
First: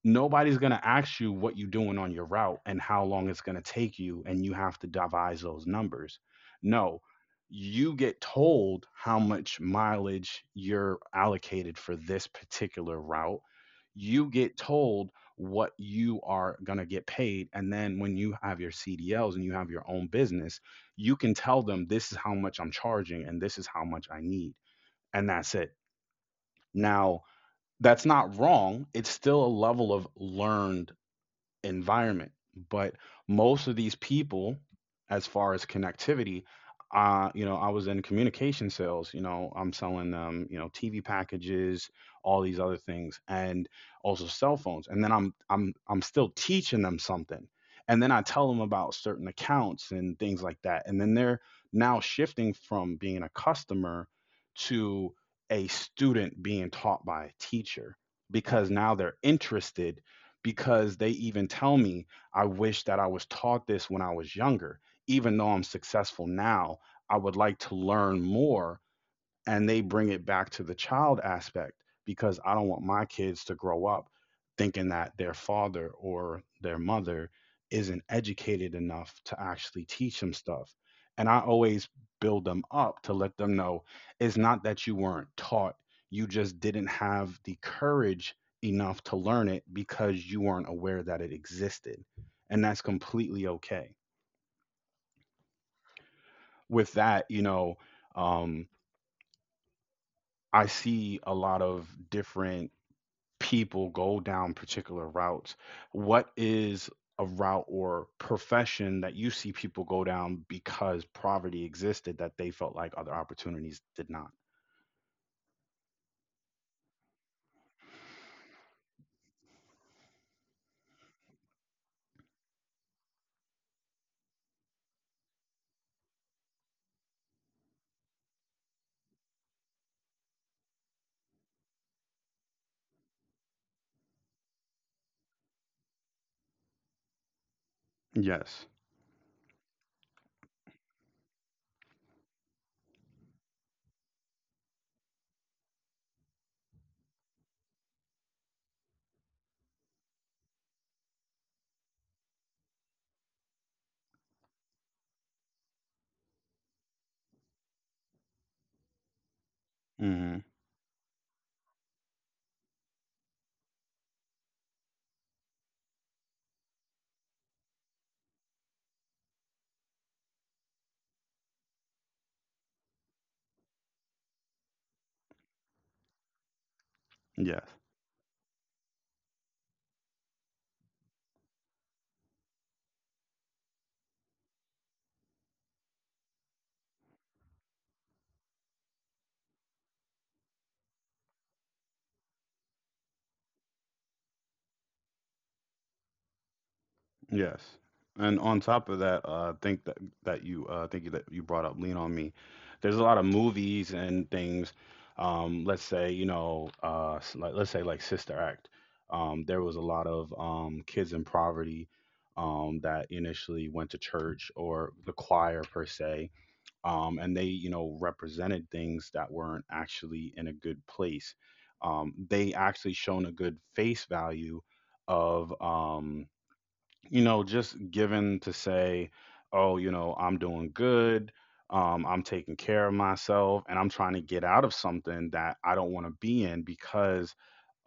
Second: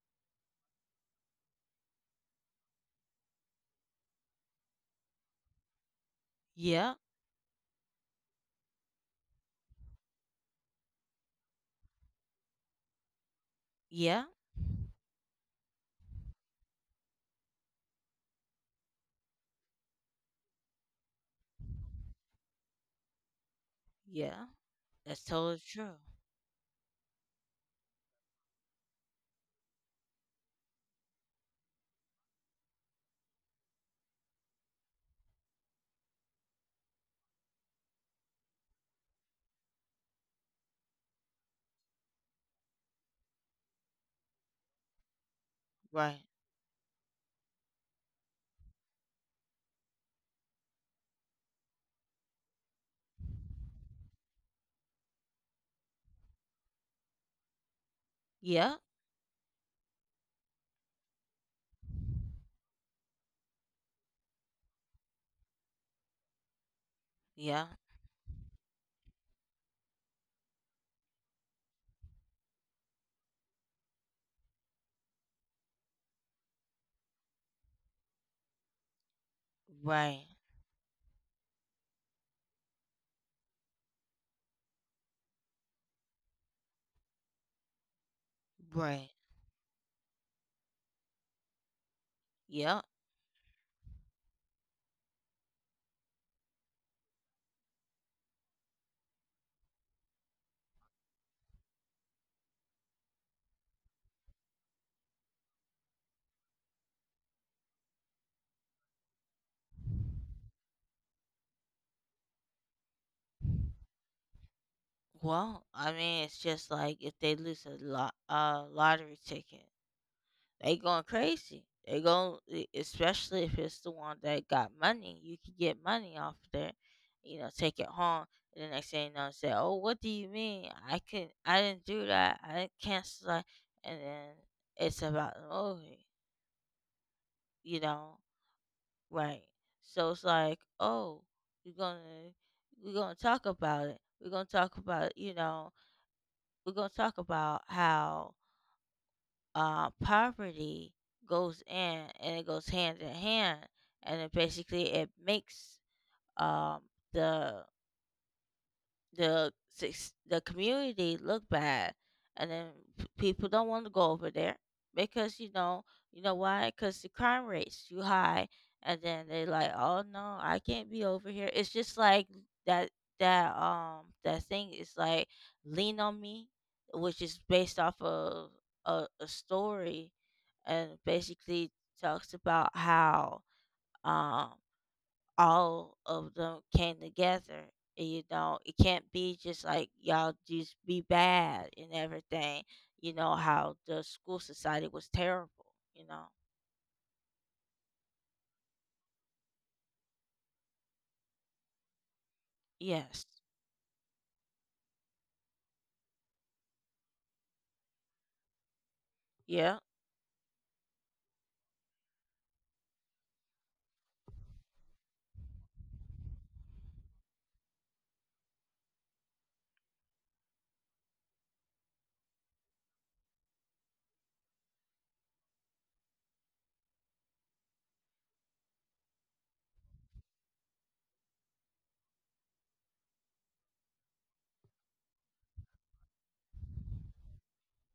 [SPEAKER 1] Nobody's going to ask you what you're doing on your route and how long it's going to take you and you have to devise those numbers.
[SPEAKER 2] Yeah.
[SPEAKER 1] No, you get told how much mileage you're allocated for this particular route.
[SPEAKER 2] Yeah.
[SPEAKER 1] You get told what you are going to get paid, and then when you have your C D Ls and you have your own business you can tell them this is how much I'm charging and this is how much I
[SPEAKER 2] Yeah.
[SPEAKER 1] need,
[SPEAKER 2] That's
[SPEAKER 1] and that's
[SPEAKER 2] totally
[SPEAKER 1] it.
[SPEAKER 2] true.
[SPEAKER 1] Now, that's not wrong, it's still a level of learned environment. But most of these people, as far as connectivity, uh, you know, I was in communication sales. You know, I'm selling um, you know, T V packages, all these other things, and also cell phones. And then I'm I'm I'm
[SPEAKER 2] Right.
[SPEAKER 1] still teaching them something. And then I tell them about certain accounts and things like that. And then they're now shifting from being a customer to a student being taught by a teacher because
[SPEAKER 2] Yeah.
[SPEAKER 1] now they're interested because they even tell me, I wish that I was taught this when I was younger. Even though I'm successful now, I would like
[SPEAKER 2] Yeah.
[SPEAKER 1] to learn more, and they bring it back to the child aspect because I don't want my kids to grow up thinking that their father or their mother isn't educated enough to actually teach
[SPEAKER 2] Right.
[SPEAKER 1] them stuff. And I always build them up to let them know it's not that you weren't taught, you just didn't have the courage
[SPEAKER 2] Right.
[SPEAKER 1] enough to learn it because you weren't aware that it existed. And
[SPEAKER 2] Yeah.
[SPEAKER 1] that's completely okay. With that, you know, um, I see a lot of different people go down particular routes. What is a route or profession that you see people go down because poverty existed that they felt like other opportunities did not?
[SPEAKER 2] Well, I mean, it's just like if they lose a lot, uh, lottery ticket. They going crazy. They go especially if it's the one that got money. You can get money off there, you know, take it home. And the next thing you know, say, "Oh, what do you mean? I can I didn't do that. I didn't cancel that." And then it's about the movie, you know,
[SPEAKER 1] Yes.
[SPEAKER 2] right? So it's like, "Oh, we are gonna we're gonna talk about it. We're gonna talk about, you know we're gonna talk about how, uh, poverty goes in and it goes hand in hand, and it basically it makes, um, the the sus- the
[SPEAKER 1] Hmm.
[SPEAKER 2] community look bad. And then, p- people don't want to go over there, because you know you know why? Because the crime rate's too high, and then they like, oh no, I can't be over here. It's just like that that um that thing is like Lean on Me, which is based
[SPEAKER 1] Yes.
[SPEAKER 2] off of a, a story, and basically talks about how, um, all of them came together. And, you know, it can't be just like y'all just be bad and everything. You know how the school society was terrible. You know.
[SPEAKER 1] Yes. And on top of that, uh, I think that that you uh, think that you brought up Lean on Me. There's a lot
[SPEAKER 2] Yes.
[SPEAKER 1] of movies and things. Um, let's say you know, uh, s- like, let's say like Sister Act. Um, there
[SPEAKER 2] Yeah.
[SPEAKER 1] was a lot of um, kids in poverty, um, that initially went to church or the choir per se, um, and they you know represented things that weren't actually in a good place. Um, they actually shown a good face value of. Um, you know, just given to say, oh, you know, I'm doing good, um, I'm taking care of myself, and I'm trying to get out of something that I don't want to be in because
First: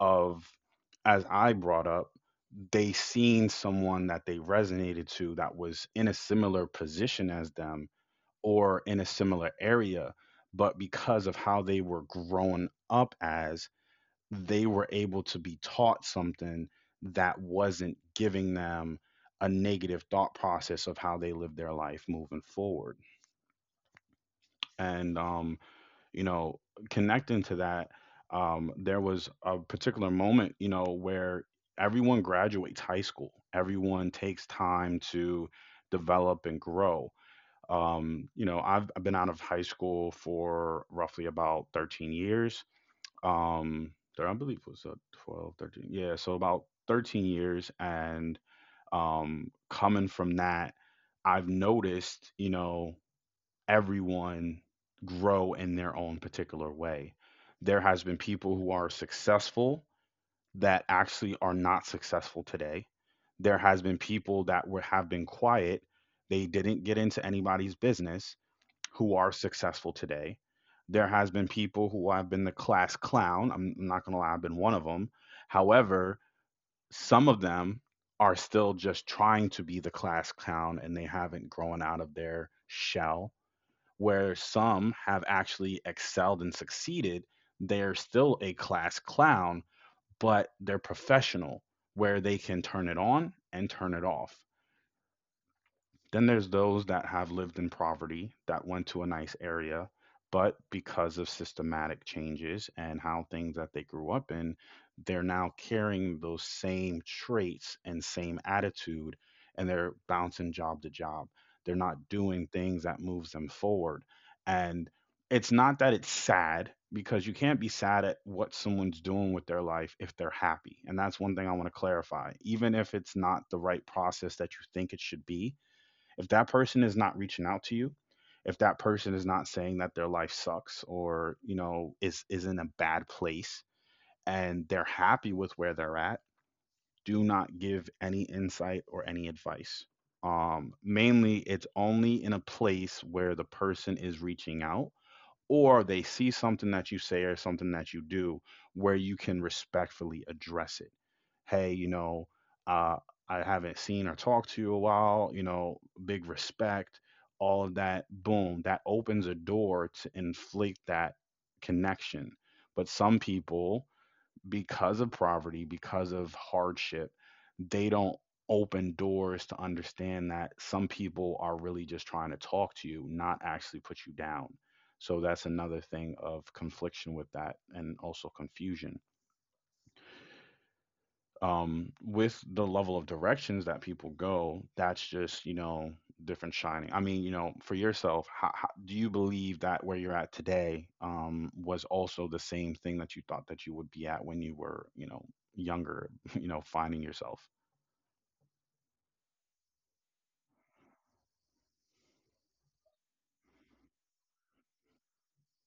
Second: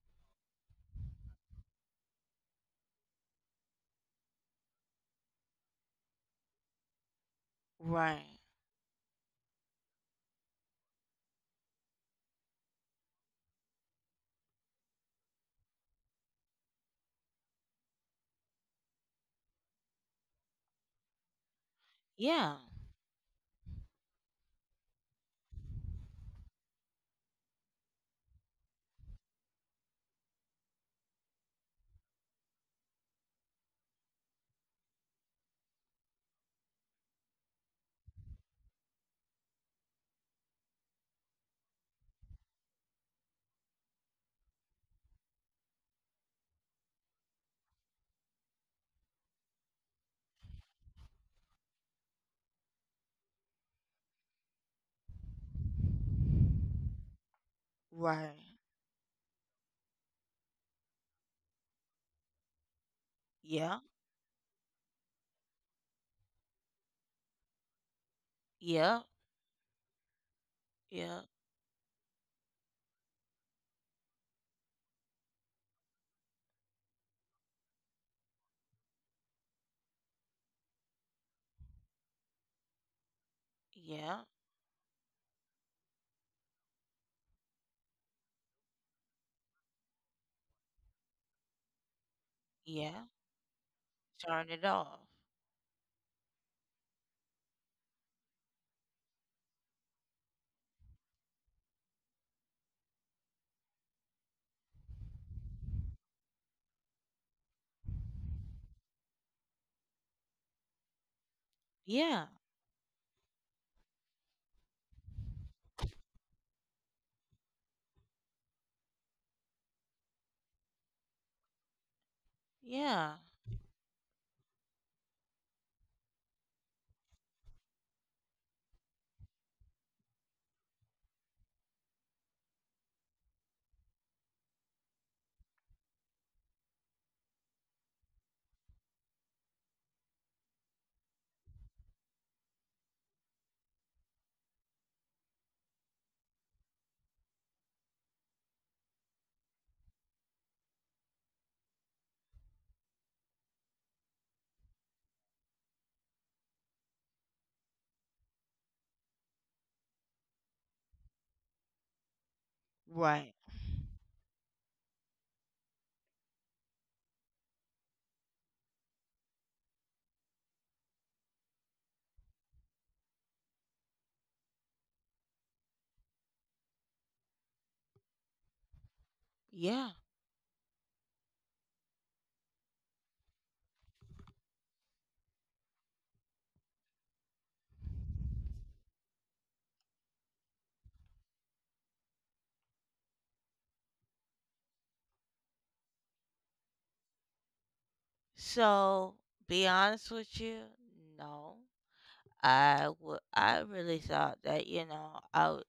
[SPEAKER 1] of, as I brought up, they seen someone that they resonated to that was in a similar position as them
[SPEAKER 2] Right.
[SPEAKER 1] or in a similar area. But because of how they were grown up as, they were able to be taught something that wasn't giving them a negative thought process of how they live their life moving
[SPEAKER 2] Yeah.
[SPEAKER 1] forward. And, um, you know, connecting to that, um, there was a particular moment, you know, where everyone graduates high school, everyone takes time to develop and grow. Um, you know, I've, I've been out of high school for roughly about thirteen years, um thir- I believe it was uh, twelve, thirteen, yeah, so about thirteen years. And um coming from that i've noticed you know everyone grow in their own particular way. There has been people
[SPEAKER 2] Right.
[SPEAKER 1] who are successful that actually are not successful today. There
[SPEAKER 2] Yeah.
[SPEAKER 1] has been people that were have been quiet, they didn't get into anybody's business,
[SPEAKER 2] Yeah.
[SPEAKER 1] who are successful today. There
[SPEAKER 2] Yeah.
[SPEAKER 1] has been people who have been the class clown. I'm not going to lie, I've been one of them. However, some of them are still just trying to be the class clown and they haven't grown out of their shell.
[SPEAKER 2] Yeah.
[SPEAKER 1] Where some have actually excelled and succeeded, they're still a class clown, but they're professional where they can turn it
[SPEAKER 2] Yeah.
[SPEAKER 1] on and turn it off.
[SPEAKER 2] Turn it off.
[SPEAKER 1] Then there's those that have lived in poverty that went to a nice area, but because of systematic changes and how things that they grew up in, they're now carrying those same traits and same attitude and they're bouncing job to job. They're not
[SPEAKER 2] Yeah.
[SPEAKER 1] doing things that moves them forward. And it's not that it's sad because you can't be sad at what someone's doing with their life if they're happy. And that's one thing I want to clarify. Even if
[SPEAKER 2] Yeah.
[SPEAKER 1] it's not the right process that you think it should be, if that person is not reaching out to you, if that person is not saying that their life sucks or, you know, is is in a bad place and they're happy with where they're at, do not give any insight or any advice. Um, mainly it's only in a place where the person is reaching out or they see something that you say or something that you do where you can respectfully address it. Hey, you know, uh, I haven't seen or talked to you a while, you know, big respect, all of that. Boom, that opens a door to inflict that connection. But some
[SPEAKER 2] Right.
[SPEAKER 1] people, because of poverty, because of hardship, they don't open doors to understand that some people are really just trying to talk to you, not actually put you down. So that's another thing of confliction with that and also confusion
[SPEAKER 2] Yeah.
[SPEAKER 1] um with the level of directions that people go that's just you know different shining. I mean, you know for yourself, how, how do you believe that where you're at today um was also the same thing that you thought that you would be at when you were, you know younger, *laughs* you know finding yourself?
[SPEAKER 2] So, be honest with you, no. I would I really thought that, you know, I would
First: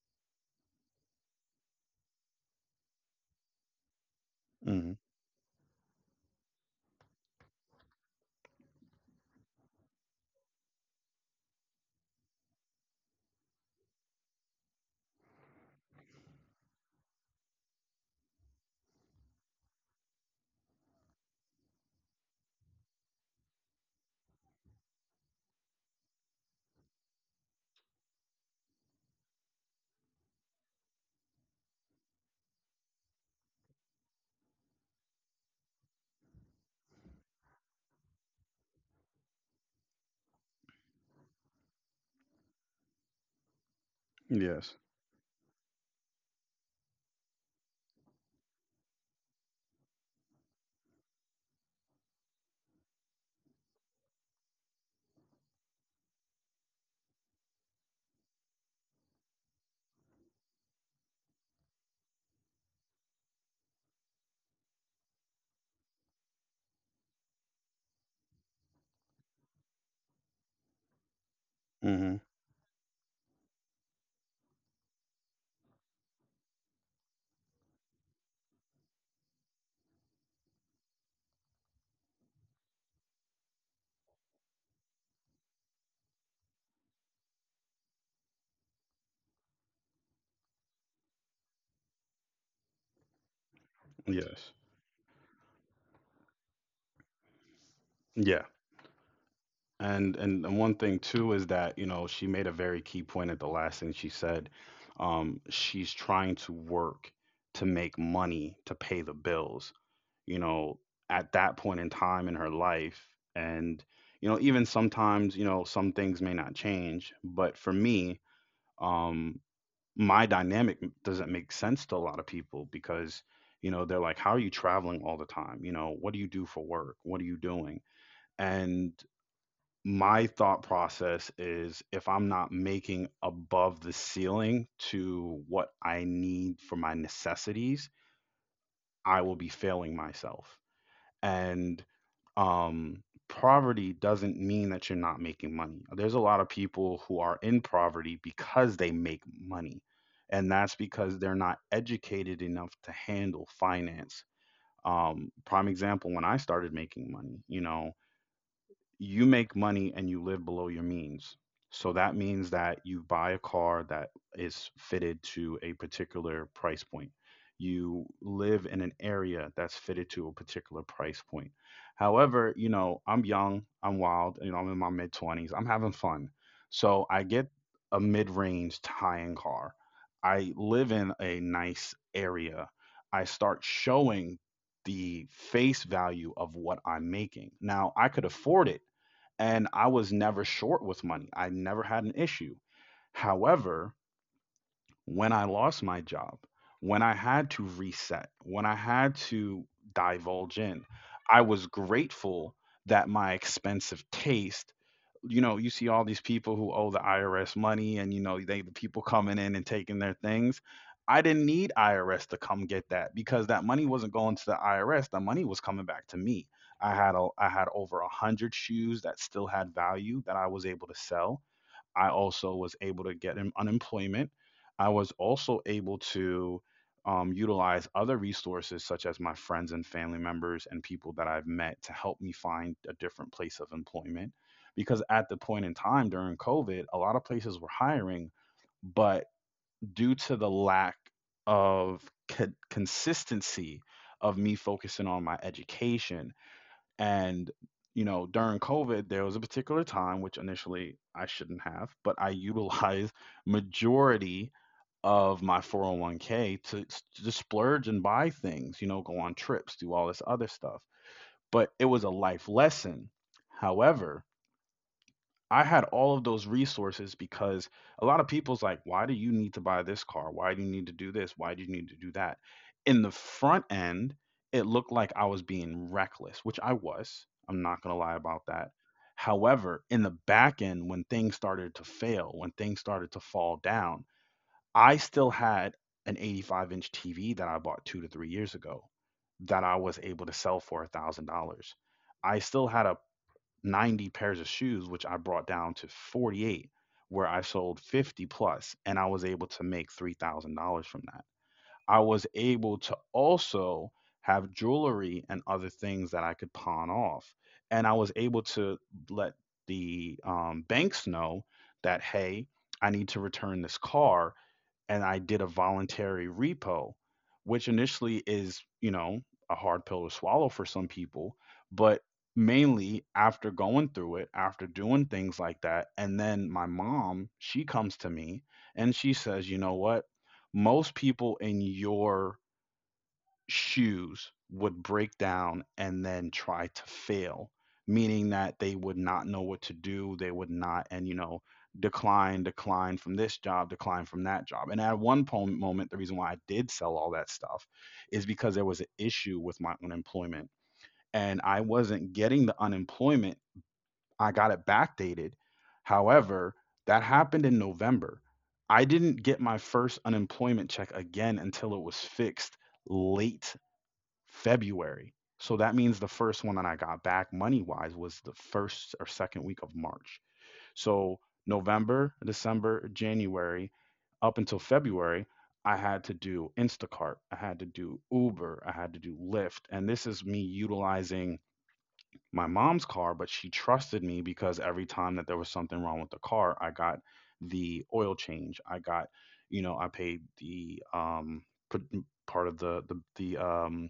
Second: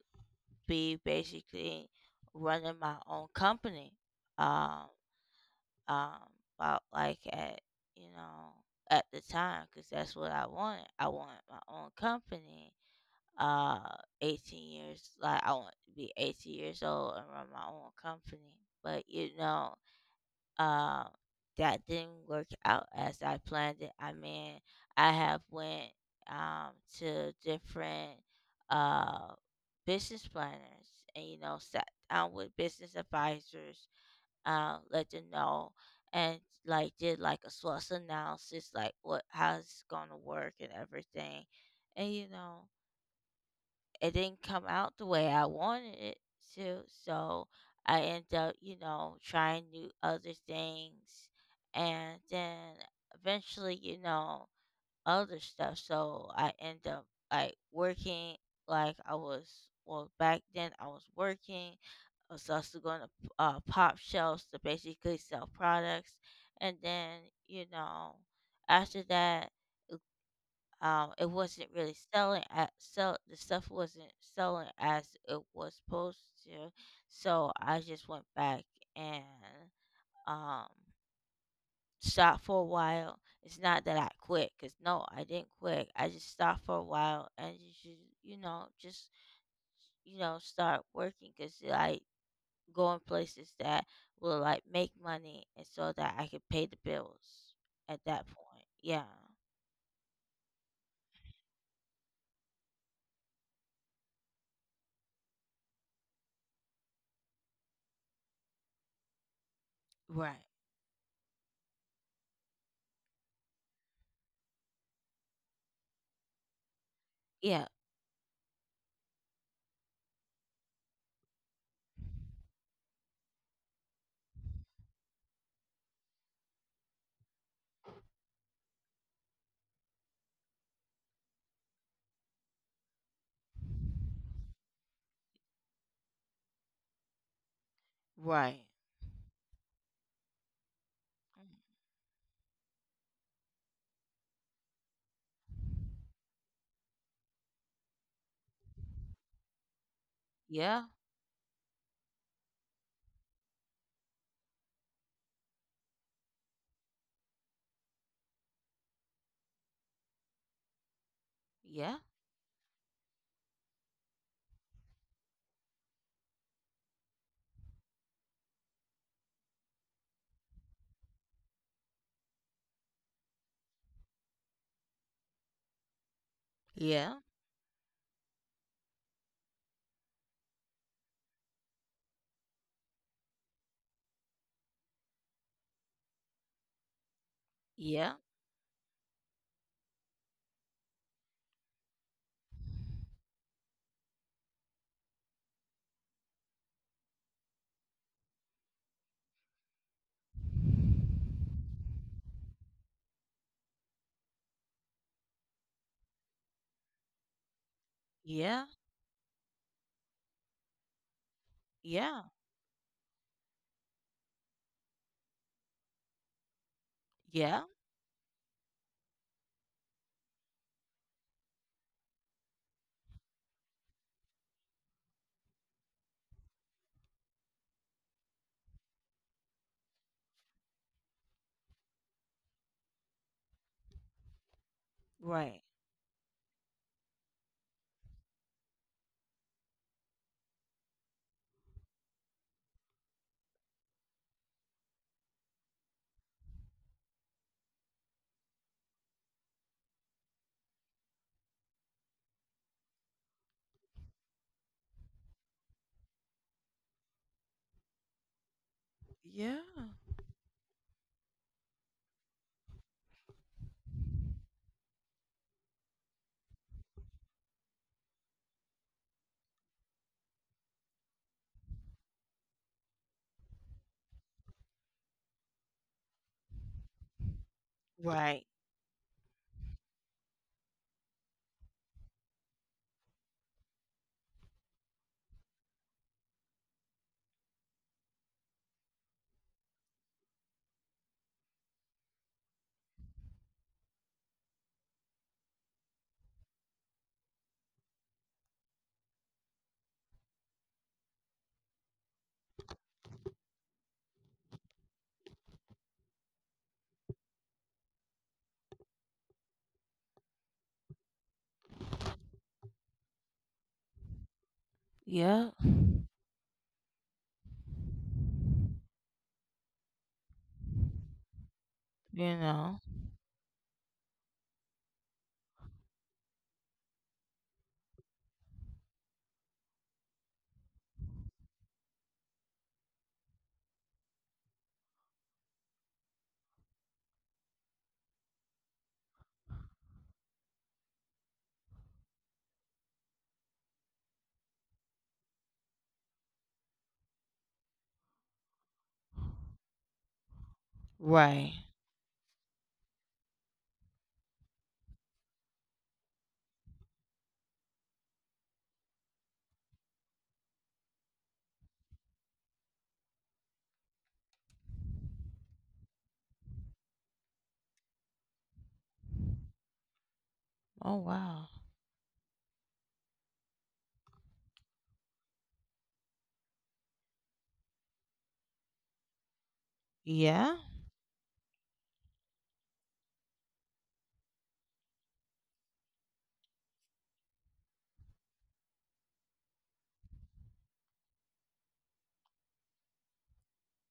[SPEAKER 2] be basically running my own company. Um
[SPEAKER 1] Hmm.
[SPEAKER 2] um about like at, you know, at the time cuz that's what I wanted. I wanted my own company. Uh eighteen years, like I want to be eighteen years old and run my own company. But you know, um that didn't work out as I planned it. I mean, I have went, um to different, uh business planners, and you know, sat down with business advisors, uh, let them know, and like did like a SWOT analysis, like what how's it's gonna work and everything. And you know, it didn't come
[SPEAKER 1] Yes.
[SPEAKER 2] out the way I wanted it to. So I end up, you know, trying new other things, and then eventually, you know, other stuff. So I end up like working, like I was well, back then I was working. I was also going to, uh, pop shelves to basically sell products, and then, you know, after that, um, it wasn't really
[SPEAKER 1] Hmm.
[SPEAKER 2] selling at, sell the stuff wasn't selling as it was supposed to, so I just went back and um stopped for a while. It's not that I quit, cause no, I didn't quit. I just stopped for a while, and you should, you know, just, you know start working, cause like going places that will
[SPEAKER 1] Yes.
[SPEAKER 2] like make money, and so that I could pay the bills at that
[SPEAKER 1] Yeah.
[SPEAKER 2] point. Yeah.
[SPEAKER 1] And and and one thing too is that you know she made a very key point at the last thing she said. Um she's trying to work to make money to pay the bills, you
[SPEAKER 2] Right.
[SPEAKER 1] know, at that point in time in her life. And, you know, even sometimes, you know, some things may not change. But
[SPEAKER 2] Yeah.
[SPEAKER 1] for me, um, my dynamic m- doesn't make sense to a lot of people because, you know, they're like, how are you traveling all the time? You know what do you do for work? What are you doing? And my thought process is if I'm not making above the ceiling to what I need for my necessities,
[SPEAKER 2] Right.
[SPEAKER 1] I will be failing myself.
[SPEAKER 2] Mm.
[SPEAKER 1] And um, poverty doesn't mean that you're not making money. There's a lot of people who are in poverty because they make money, and that's
[SPEAKER 2] Yeah.
[SPEAKER 1] because they're not educated enough to handle finance. Um, prime example, when I started making money, you know, you make money and you live below your means. So
[SPEAKER 2] Yeah.
[SPEAKER 1] that means that you buy a car that is fitted to a particular price point. You live in an area that's fitted to a particular price point. However, you know, I'm young, I'm wild, you know, I'm in my mid twenties, I'm having fun. So
[SPEAKER 2] Yeah.
[SPEAKER 1] I get a mid range high end car. I live in a nice area. I start showing the face value of what I'm making. Now, I
[SPEAKER 2] Yeah.
[SPEAKER 1] could afford it, and I was never short with money. I never had an issue. However, when I lost my job, when I had to reset, when I had to divulge in, I was grateful that my expensive taste, you know, you see all these people who owe the I R S money and, you know, they,
[SPEAKER 2] Yeah.
[SPEAKER 1] the people coming in and taking their things. I didn't need
[SPEAKER 2] Yeah.
[SPEAKER 1] I R S to come get that because that money wasn't going to the I R S. The money was coming back to me. I had a, I
[SPEAKER 2] Yeah.
[SPEAKER 1] had over a hundred shoes that still had value that I was able to sell. I also was able to get em- unemployment. I was also able to um, utilize other resources such as my friends and family members and people that I've met to help me find a different place of employment. Because at the
[SPEAKER 2] Right.
[SPEAKER 1] point in time during COVID, a lot of places were hiring, but due to the lack of co- consistency of me focusing on my education, and, you know, during COVID, there was a particular time, which initially I shouldn't have, but I *laughs* utilized majority of my four oh one k to, to splurge and buy things, you know, go on
[SPEAKER 2] Yeah.
[SPEAKER 1] trips, do all this other stuff. But it was a life lesson. However, I had all of those resources because a lot of people's like, why do you need to buy this car? Why do you need to do this? Why do you need to do that? In the front end, it looked like I was being reckless, which I was. I'm not going to lie
[SPEAKER 2] Right.
[SPEAKER 1] about that. However, in the back end, when things started to fail, when things started to fall down, I still had an eighty-five inch T V that I bought two to three years ago that I was able to sell for a $1,000. I still had a ninety pairs of shoes, which I brought down to forty-eight, where I sold fifty plus, and I was able to make three thousand dollars from that. I was able to also have jewelry and other things that I could pawn off. And I was able to let the um, banks know that, hey, I need to return this car and I did a
[SPEAKER 2] Yeah.
[SPEAKER 1] voluntary repo, which initially is, you know, a hard pill to swallow for some people, but
[SPEAKER 2] You know.
[SPEAKER 1] mainly after going through it, after doing things like that, and then my mom, she comes to me and she says, "You know what? Most people in your shoes would break down and then try to fail, meaning that they would not know what to do. They would not, and you know, decline, decline from this job, decline from that job. And at one po- moment, the reason why I did sell all that stuff is because there was an issue with my unemployment and
[SPEAKER 2] Right.
[SPEAKER 1] I wasn't getting the unemployment. I got it backdated. However, that happened in November. I didn't get my first unemployment check again until it was fixed late February. So that means the first one that I got back money wise was the first or second week of March.
[SPEAKER 2] Oh,
[SPEAKER 1] So
[SPEAKER 2] wow.
[SPEAKER 1] November, December, January, up until February, I had to do Instacart, I had to do Uber, I had to do Lyft. And this is me
[SPEAKER 2] Yeah.
[SPEAKER 1] utilizing my mom's car, but she trusted me because every time that there was something wrong with the car, I got the oil change. I got, you know, I paid the um part of the the the um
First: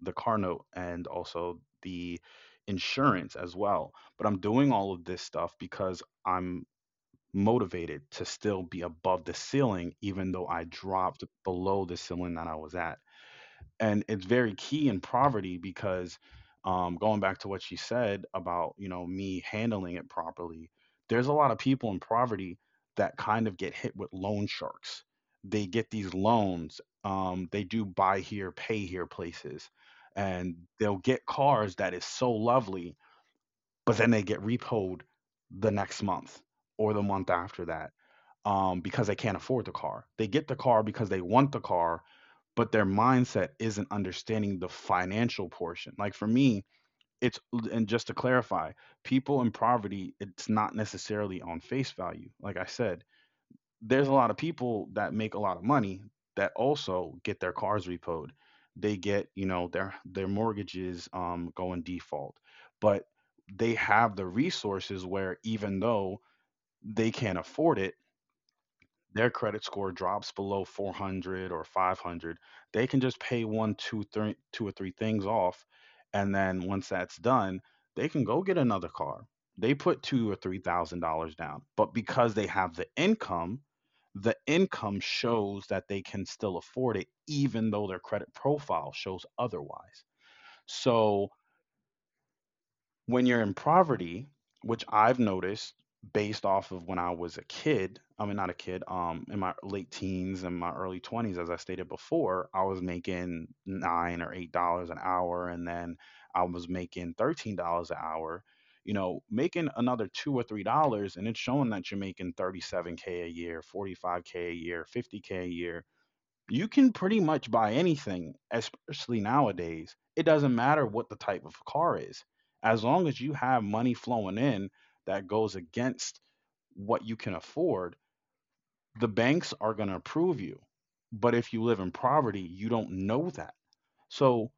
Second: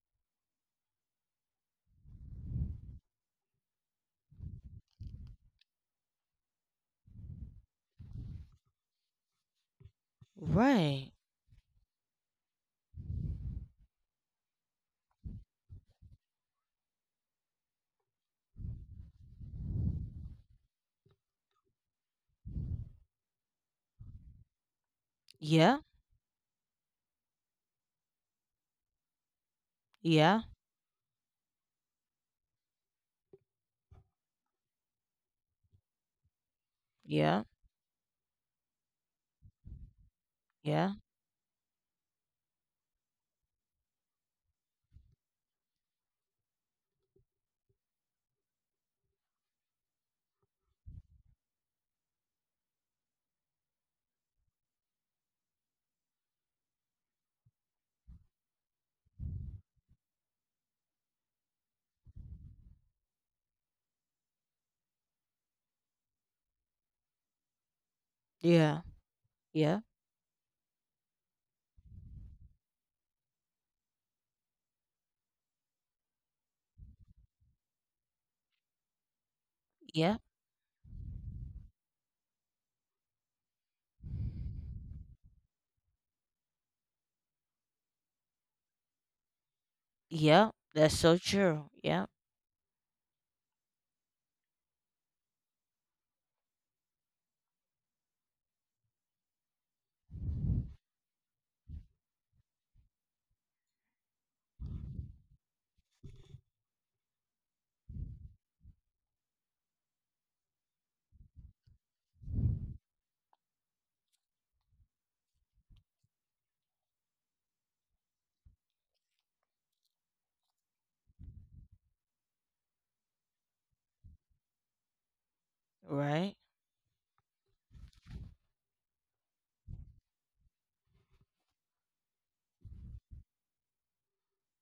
[SPEAKER 1] the car note and also the insurance as well. But I'm doing all of this stuff because I'm motivated to still be above the ceiling, even though I
[SPEAKER 2] Right.
[SPEAKER 1] dropped below the ceiling that I was at, and it's very key in poverty because, um, going back to what she said about, you know, me handling it properly, there's a lot of people in poverty that kind of get hit with loan sharks. They
[SPEAKER 2] Yeah.
[SPEAKER 1] get these loans, um, they do buy here pay here places,
[SPEAKER 2] Yeah.
[SPEAKER 1] and they'll get cars that is so lovely, but then they get repoed the next month or the month
[SPEAKER 2] Yeah.
[SPEAKER 1] after that, um, because they can't afford the car. They get the car
[SPEAKER 2] Yeah.
[SPEAKER 1] because they want the car, but their mindset isn't understanding the financial portion. Like for me, it's, and just to clarify, people in poverty, it's not necessarily on face value. Like I said, there's a lot of people that make a lot of money that also get their cars repoed. They get, you know, their their mortgages um go in default. But they have the resources where even though they can't afford it,
[SPEAKER 2] Yeah.
[SPEAKER 1] their credit
[SPEAKER 2] Yeah.
[SPEAKER 1] score drops below four hundred or five hundred, they can just pay one, two, three, two or three things off, and then once that's done, they can go get another car. They put
[SPEAKER 2] Yeah.
[SPEAKER 1] two or three thousand dollars down, but because they have the income, the income shows that they can still afford it, even though their credit profile shows otherwise.
[SPEAKER 2] Yeah. That's so
[SPEAKER 1] So
[SPEAKER 2] true. Yeah.
[SPEAKER 1] when you're in poverty, which I've noticed based off of when I was a kid, I mean, not a kid, um, in my late teens and my early twenties, as I stated before, I was making nine or eight dollars an hour, and then I was making thirteen dollars an hour. You know, making another two or three dollars, and it's showing that you're making thirty-seven K a year, forty-five K a year, fifty K a year, you can pretty much buy anything, especially nowadays. It doesn't matter what the type of car is. As long as you have money flowing in that goes against
[SPEAKER 2] Right.
[SPEAKER 1] what you can afford, the banks are going to approve you. But if you live in poverty, you don't know that. So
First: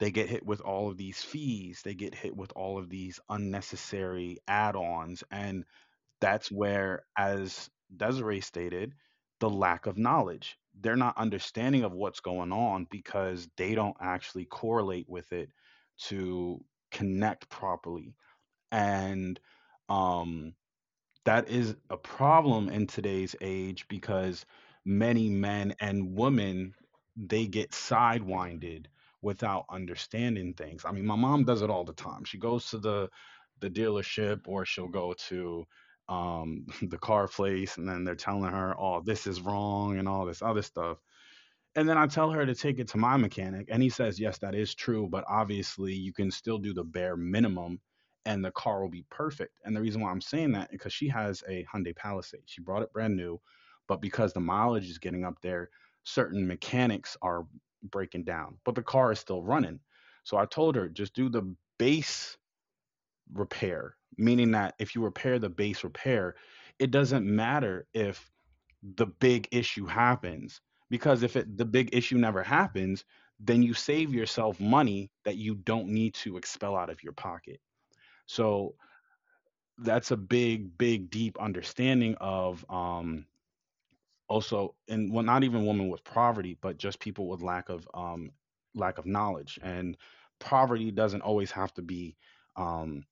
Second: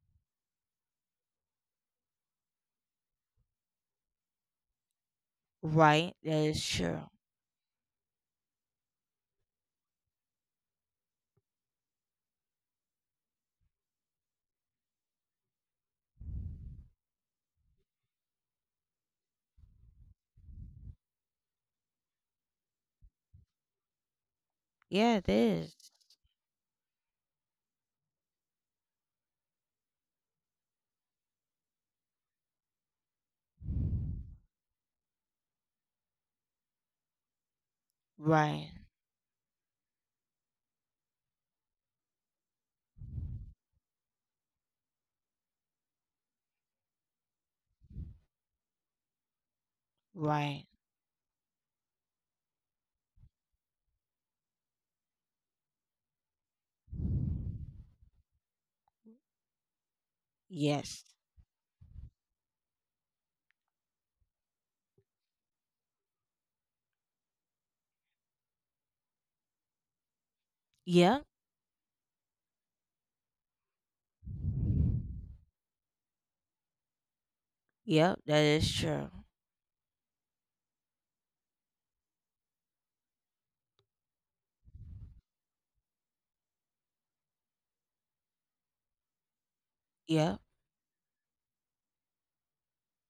[SPEAKER 1] they get hit with all of these fees, they get hit with all of these unnecessary add ons. And
[SPEAKER 2] Right. That
[SPEAKER 1] that's
[SPEAKER 2] is true.
[SPEAKER 1] where, as Desiree stated, the lack of knowledge. They're not understanding of what's going on because they don't actually correlate with it to connect properly. And um, that is a problem in today's age because
[SPEAKER 2] Yeah, it
[SPEAKER 1] many men
[SPEAKER 2] is.
[SPEAKER 1] and women they get sidewinded without understanding things. I mean, my mom does it all the time. She goes to the the dealership or she'll go to um *laughs* the car place and then they're telling
[SPEAKER 2] Right.
[SPEAKER 1] her, "Oh, this is wrong" and all this other stuff, and then I tell her to take it to my mechanic, and he says, "Yes, that is true, but obviously you can still do the bare minimum, and the car will be perfect." And the reason why I'm saying
[SPEAKER 2] Right.
[SPEAKER 1] that is because she has a Hyundai Palisade. She brought it brand new, but because the mileage is getting up there, certain mechanics are breaking down, but the car is still running. So I told her
[SPEAKER 2] Yes.
[SPEAKER 1] just do the base repair, meaning that if you repair the base repair, it doesn't matter if the big issue happens.
[SPEAKER 2] Yeah.
[SPEAKER 1] Because if it, the big issue never happens, then you save yourself money that you don't need to expel out of your pocket.
[SPEAKER 2] Yeah. That is
[SPEAKER 1] So
[SPEAKER 2] true.
[SPEAKER 1] that's a big, big, deep understanding of, um, also, and well, not even women with poverty but just people with lack of, um lack of knowledge. And
[SPEAKER 2] Yeah.
[SPEAKER 1] poverty doesn't always have to be, um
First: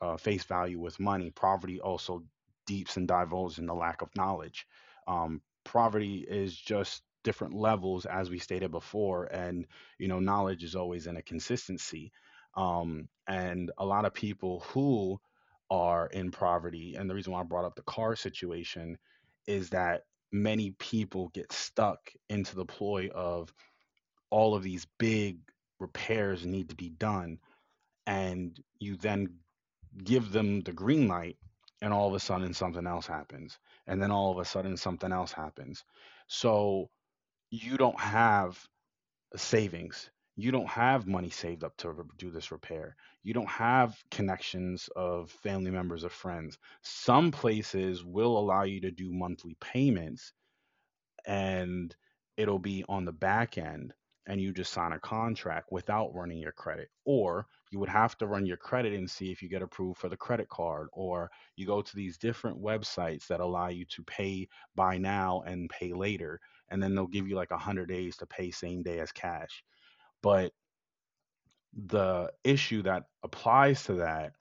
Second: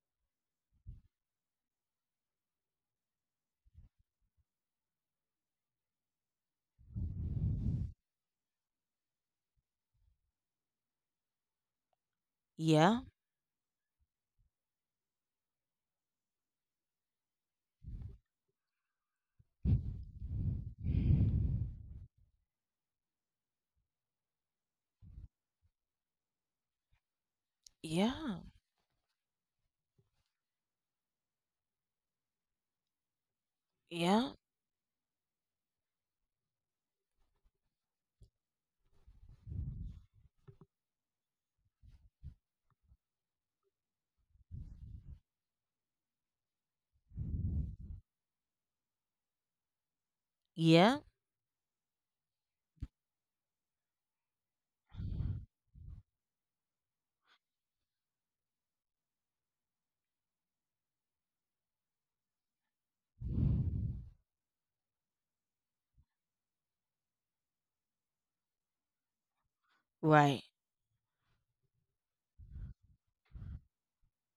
[SPEAKER 1] uh, face value with money. Poverty also deeps and divulges in the lack of knowledge. um poverty is just different levels, as we stated before, and you know knowledge is always in a consistency.
[SPEAKER 2] Yeah.
[SPEAKER 1] um and a lot of people who are in poverty, and the reason why I brought up the car situation is that many people get stuck into the ploy of all of these big repairs need to be done,
[SPEAKER 2] Yeah.
[SPEAKER 1] and you then give them the green light, and all of a sudden something else happens, and then all
[SPEAKER 2] Yeah,
[SPEAKER 1] of a sudden something else happens, so you don't have savings, you don't have money saved up to do this repair, you don't have connections of family members or friends. Some places will allow you to do monthly payments,
[SPEAKER 2] yeah,
[SPEAKER 1] and it'll be on the back end, and you just sign a contract without running your credit, or you would have to run your credit and see if you get approved for the credit card, or you go to these different websites that allow you to pay by now and pay later, and then they'll give you like one hundred days to pay same day as cash.
[SPEAKER 2] right.
[SPEAKER 1] But the issue that applies to that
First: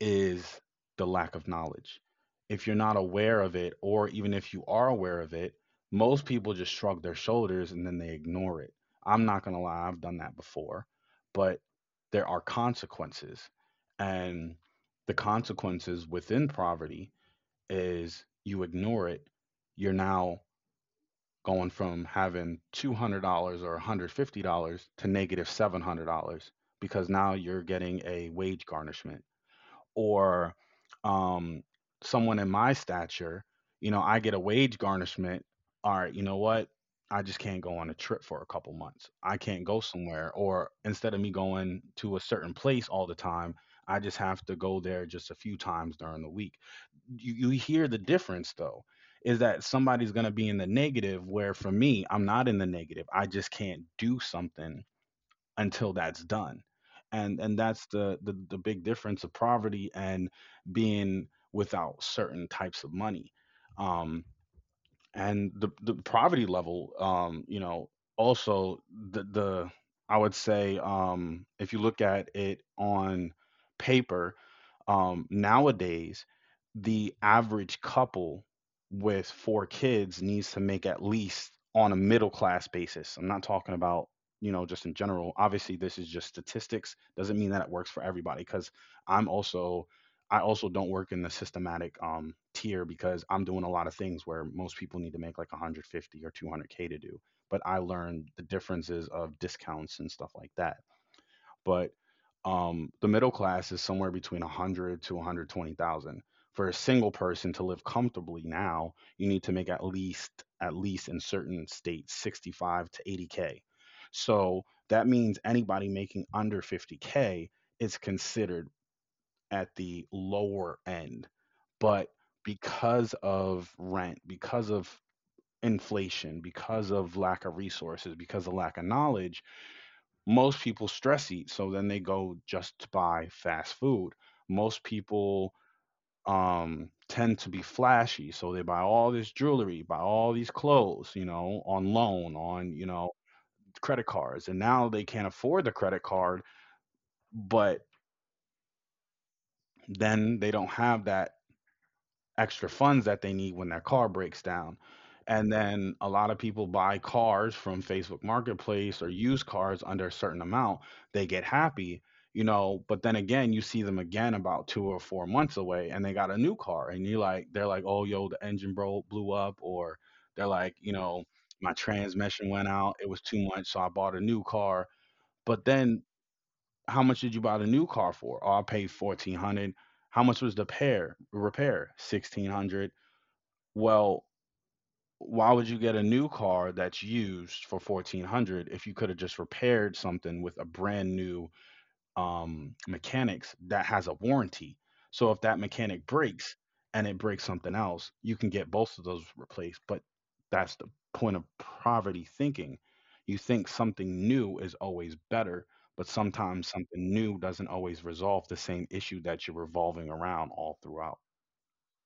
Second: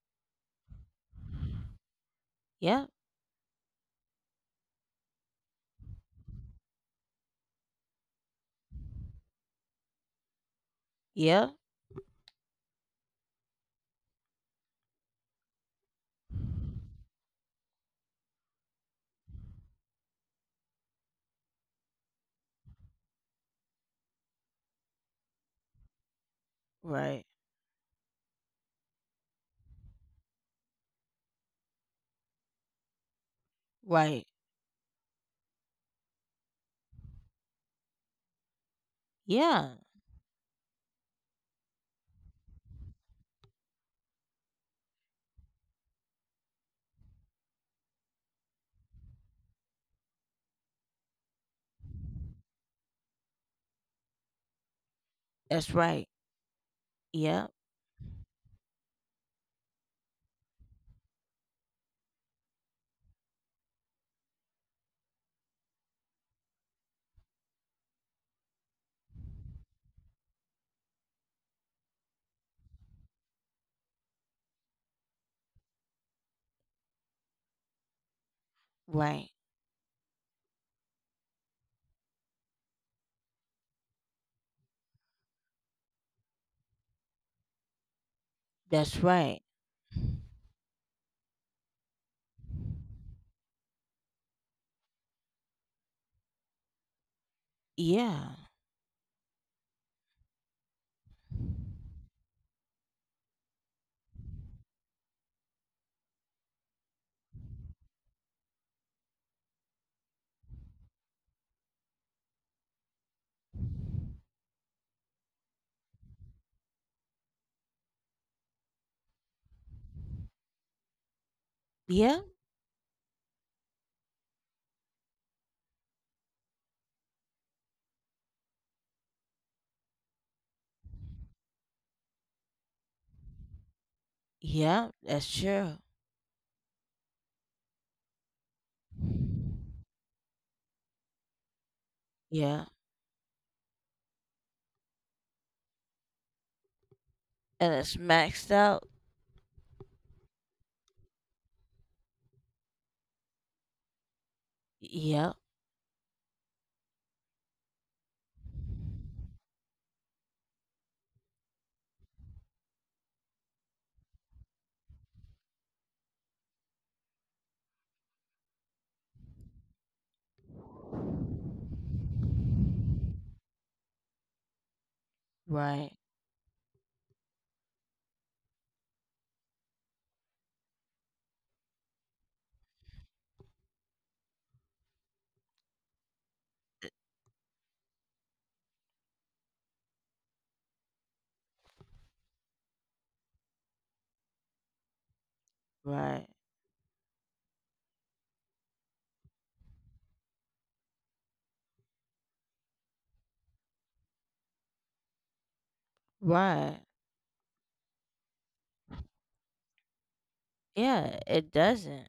[SPEAKER 1] is the lack of knowledge. If you're
[SPEAKER 2] Yeah,
[SPEAKER 1] not aware of it, or even if you are aware of it, most people just shrug their shoulders and then they ignore it. I'm not going to lie, I've done that before,
[SPEAKER 2] yeah,
[SPEAKER 1] but there are consequences. And the consequences within poverty is you ignore it, you're now going from having two hundred dollars or one hundred fifty dollars to negative seven hundred dollars because
[SPEAKER 2] right,
[SPEAKER 1] now you're getting a wage garnishment, or um, someone in my stature, you know, I
[SPEAKER 2] right.
[SPEAKER 1] get a wage garnishment. All right, you know what? I just can't go on a trip for a couple months. I can't
[SPEAKER 2] Yeah,
[SPEAKER 1] go somewhere. Or instead of me going to a certain place all the time, I just have to go there just a few times during the week. You, you hear the difference though, is that somebody's going to be in the negative, where for me, I'm not in the negative. I just can't do something
[SPEAKER 2] that's
[SPEAKER 1] until
[SPEAKER 2] right.
[SPEAKER 1] that's done, and
[SPEAKER 2] Yeah,
[SPEAKER 1] and that's the, the the big difference of poverty and being without certain types of money, um and the the poverty level. Um you know also, the the I would say, um if you look at it on paper, um nowadays the average couple with
[SPEAKER 2] right.
[SPEAKER 1] four kids needs to make at least on a middle class basis. I'm not talking about, you know just in general. Obviously this is just statistics, doesn't mean that it works for everybody, cuz
[SPEAKER 2] That's
[SPEAKER 1] i'm
[SPEAKER 2] right.
[SPEAKER 1] also I also don't work in the systematic um, tier, because I'm doing a lot of things where most people need to make like one hundred fifty or two hundred k to do. But I learned
[SPEAKER 2] Yeah,
[SPEAKER 1] the differences of discounts and stuff like that. But um, the middle class is somewhere between one hundred to one hundred twenty thousand. For a single person to live comfortably now, you need to make at least at least in certain states sixty-five to eighty k. So that means anybody making under fifty k is considered at the lower end. But
[SPEAKER 2] yeah,
[SPEAKER 1] because of rent, because of inflation, because of lack of resources, because of lack of knowledge, most people stress eat. So then they go just to buy fast food. Most
[SPEAKER 2] yeah, that's
[SPEAKER 1] people
[SPEAKER 2] true.
[SPEAKER 1] um tend to be flashy, so they buy all this jewelry, buy all these clothes, you know on loan,
[SPEAKER 2] Yeah,
[SPEAKER 1] on, you know credit cards, and now they can't afford the credit card.
[SPEAKER 2] and
[SPEAKER 1] But
[SPEAKER 2] it's maxed out.
[SPEAKER 1] then they don't have that extra funds that they need when their car breaks down.
[SPEAKER 2] Yeah,
[SPEAKER 1] And then a lot of people buy cars from Facebook Marketplace or use cars under a certain amount. They get happy, you know, but then again, you see them again about two or four months away, and they got a new car. And you like, they're like, oh, yo, the engine bro- blew up. Or they're like, you know, my transmission went out. It was too much, so I bought a new car. But
[SPEAKER 2] right,
[SPEAKER 1] then, how much did you buy the new car for? Oh, I paid fourteen hundred. How much was the pair, repair? sixteen hundred. Well, why would you get a new car that's used for fourteen hundred if you could have just repaired something with a brand new, um, mechanics that has a warranty? So if that mechanic
[SPEAKER 2] right,
[SPEAKER 1] breaks and it breaks something else, you can get both of those replaced. But that's the point of poverty thinking. You think something new is always better, but sometimes
[SPEAKER 2] right.
[SPEAKER 1] something new doesn't always resolve the same issue that you're revolving around all
[SPEAKER 2] Yeah,
[SPEAKER 1] throughout.
[SPEAKER 2] it doesn't.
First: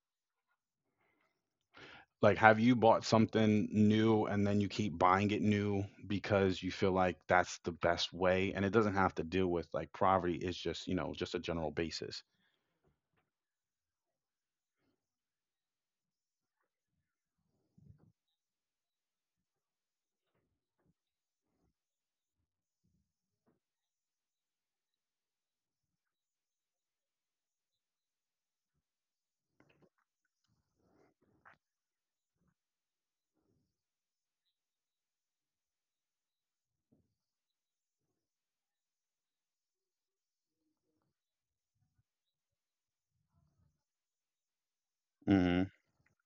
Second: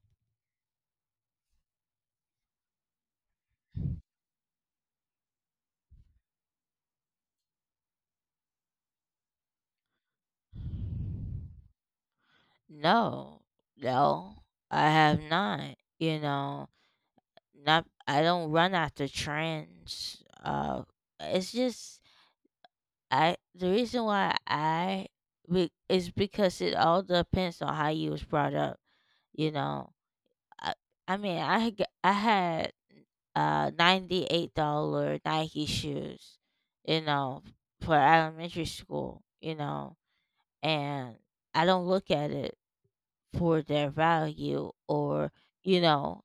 [SPEAKER 1] Like, have you bought something new and then you keep buying it new because you feel like that's the best way? And it doesn't have to deal with like poverty, it's just, you know, just a general basis.
[SPEAKER 2] No, no, I have not. You know, not. I don't run after trends. Uh, it's just, I the reason why, I be, is because it all depends on how you was brought up. You know, I, I mean, I had had uh ninety eight dollar Nike shoes, you know, for elementary school. You know, and I don't look at it for their value, or
[SPEAKER 1] Hmm.
[SPEAKER 2] you know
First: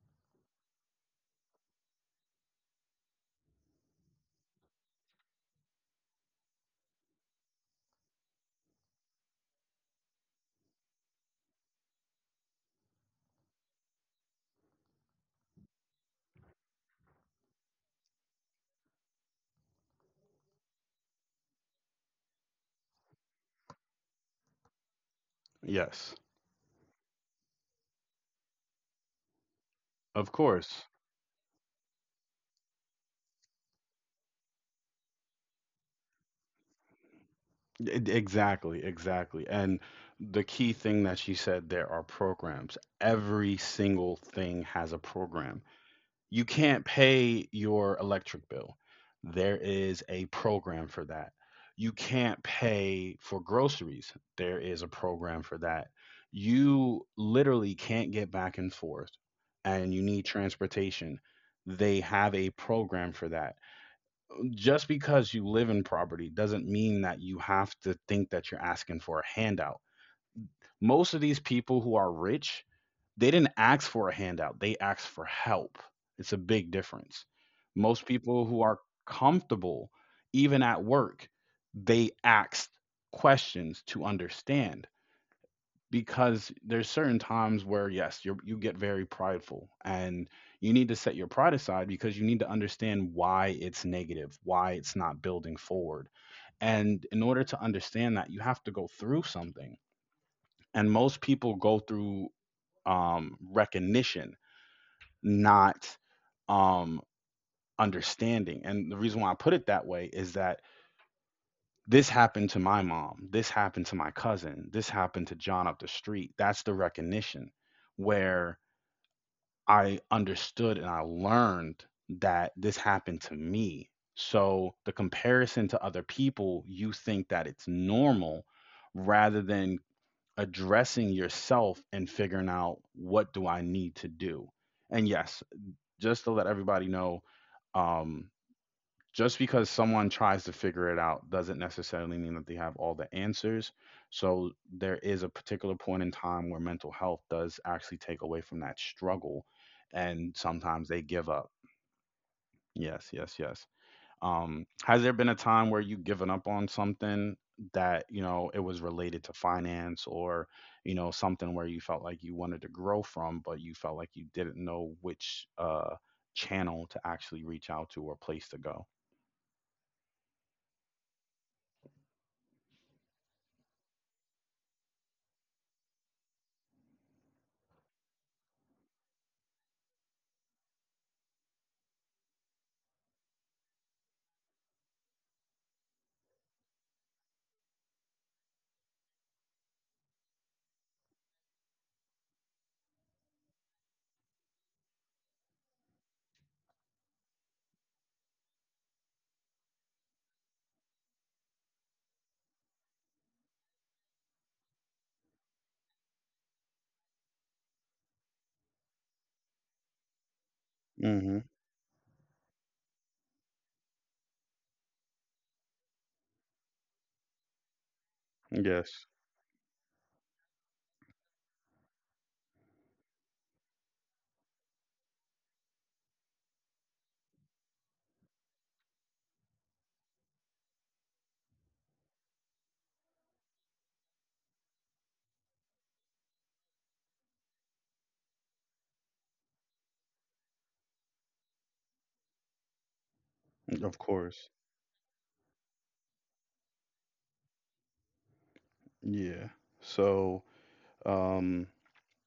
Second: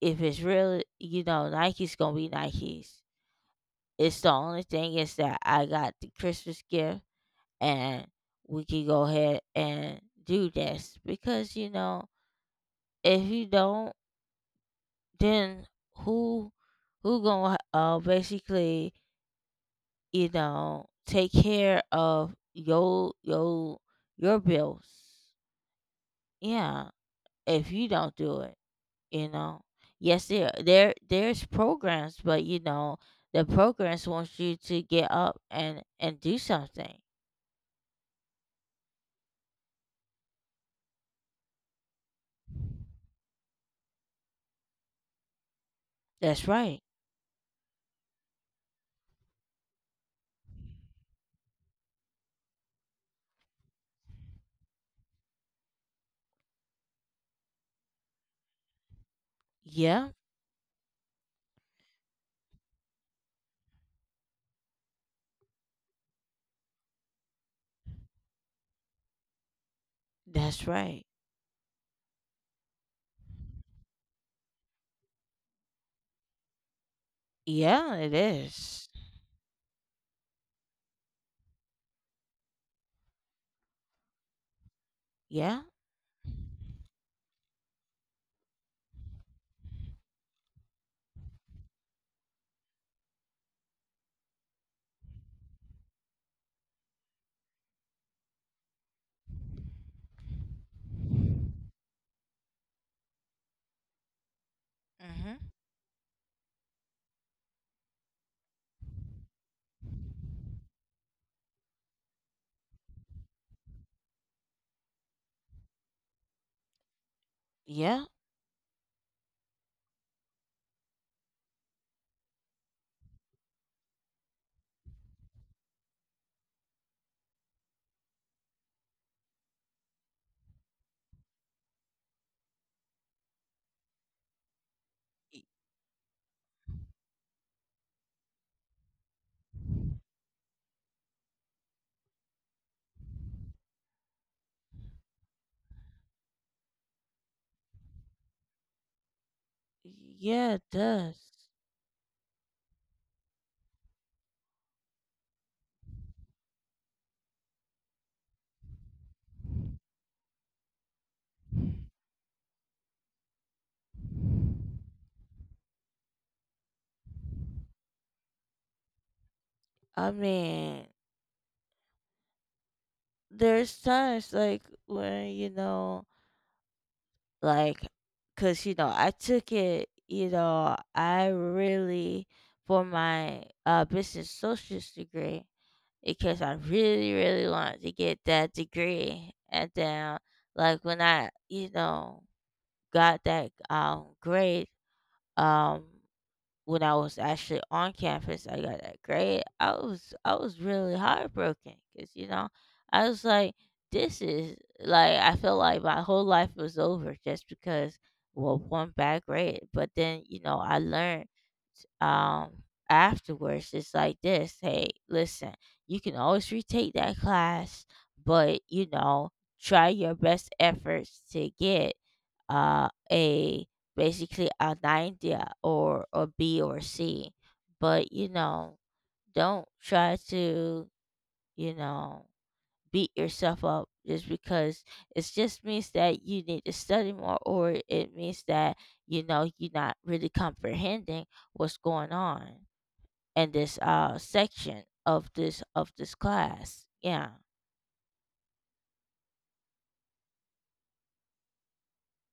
[SPEAKER 2] if it's really, you know Nike's gonna be Nike's. It's the only thing is that I got the Christmas gift, and we can go ahead and do this because, you know if you don't, then who who gonna, uh basically, you know take care of your your your bills.
[SPEAKER 1] Yes,
[SPEAKER 2] Yeah, if you don't do it, you know yes,
[SPEAKER 1] of
[SPEAKER 2] there
[SPEAKER 1] course.
[SPEAKER 2] there there's programs, but you know the programs wants you to get up and and do something.
[SPEAKER 1] E- e-, Exactly, exactly. And the key thing that she said, there are programs. Every single thing has a program. You
[SPEAKER 2] That's
[SPEAKER 1] can't
[SPEAKER 2] right.
[SPEAKER 1] pay your electric bill. There is a program for that. You can't pay for groceries. There is a program for that. You literally can't get back and forth and you
[SPEAKER 2] Yeah.
[SPEAKER 1] need transportation. They have a program for that. Just because you live in property doesn't mean that you have to think that you're asking for a handout.
[SPEAKER 2] That's right.
[SPEAKER 1] Most of these people who are rich, they didn't ask for a handout, they asked for help. It's a big difference.
[SPEAKER 2] Yeah,
[SPEAKER 1] Most
[SPEAKER 2] it
[SPEAKER 1] people who are
[SPEAKER 2] is.
[SPEAKER 1] comfortable, even at work, they asked questions to understand,
[SPEAKER 2] Yeah.
[SPEAKER 1] because there's certain times where, yes, you you get very prideful, and you need to set your pride aside because you need to understand why it's negative, why it's not building forward. And in order to understand that, you have to go through something, and most people go through um, recognition,
[SPEAKER 2] Mm-hmm.
[SPEAKER 1] not um, understanding. And the reason why I put it that way is that this happened to my mom, this happened to my cousin, this happened to John up the street. That's the recognition,
[SPEAKER 2] Yeah.
[SPEAKER 1] where I understood and I learned that this happened to me. So the comparison to other people, you think that it's normal rather than addressing yourself and figuring out what do I need to do. And yes,
[SPEAKER 2] y-
[SPEAKER 1] just to let everybody know, um, just because someone tries to figure it out doesn't necessarily mean that they have all the answers. So there is a particular point in time where mental health does actually take away from that struggle, and
[SPEAKER 2] yeah, it
[SPEAKER 1] sometimes they give
[SPEAKER 2] does.
[SPEAKER 1] up. Yes, yes, yes. Um, has there been a time where you've given up on something that, you know, it was related to finance, or, you know, something where you felt like you wanted to grow from, but you felt like you didn't know which uh channel to actually reach out to, or place to go?
[SPEAKER 2] I mean, there's times like when, you know, like, cause, you know, I took it, you know, I really, for my, uh, business socials degree, because I really, really wanted to get that degree. And then, like, when I, you know, got that, um grade, um, when I was actually on campus, I got that grade. I was I was really heartbroken, because you know I was like, this is like I felt like my whole life was over, just because, well, one bad grade. But then you know I learned,
[SPEAKER 1] Mm-hmm.
[SPEAKER 2] um afterwards, it's like, this, hey, listen, you can always retake that class. But you
[SPEAKER 1] Yes,
[SPEAKER 2] know try your best efforts to get, uh, a basically an idea, or or B or C. But you know, don't try to, you know beat yourself up, just because it just means that you need to study more, or it means that, you know you're not really comprehending what's going on in this
[SPEAKER 1] of
[SPEAKER 2] uh
[SPEAKER 1] course.
[SPEAKER 2] section of this of this class. Yeah.
[SPEAKER 1] Yeah. So, um,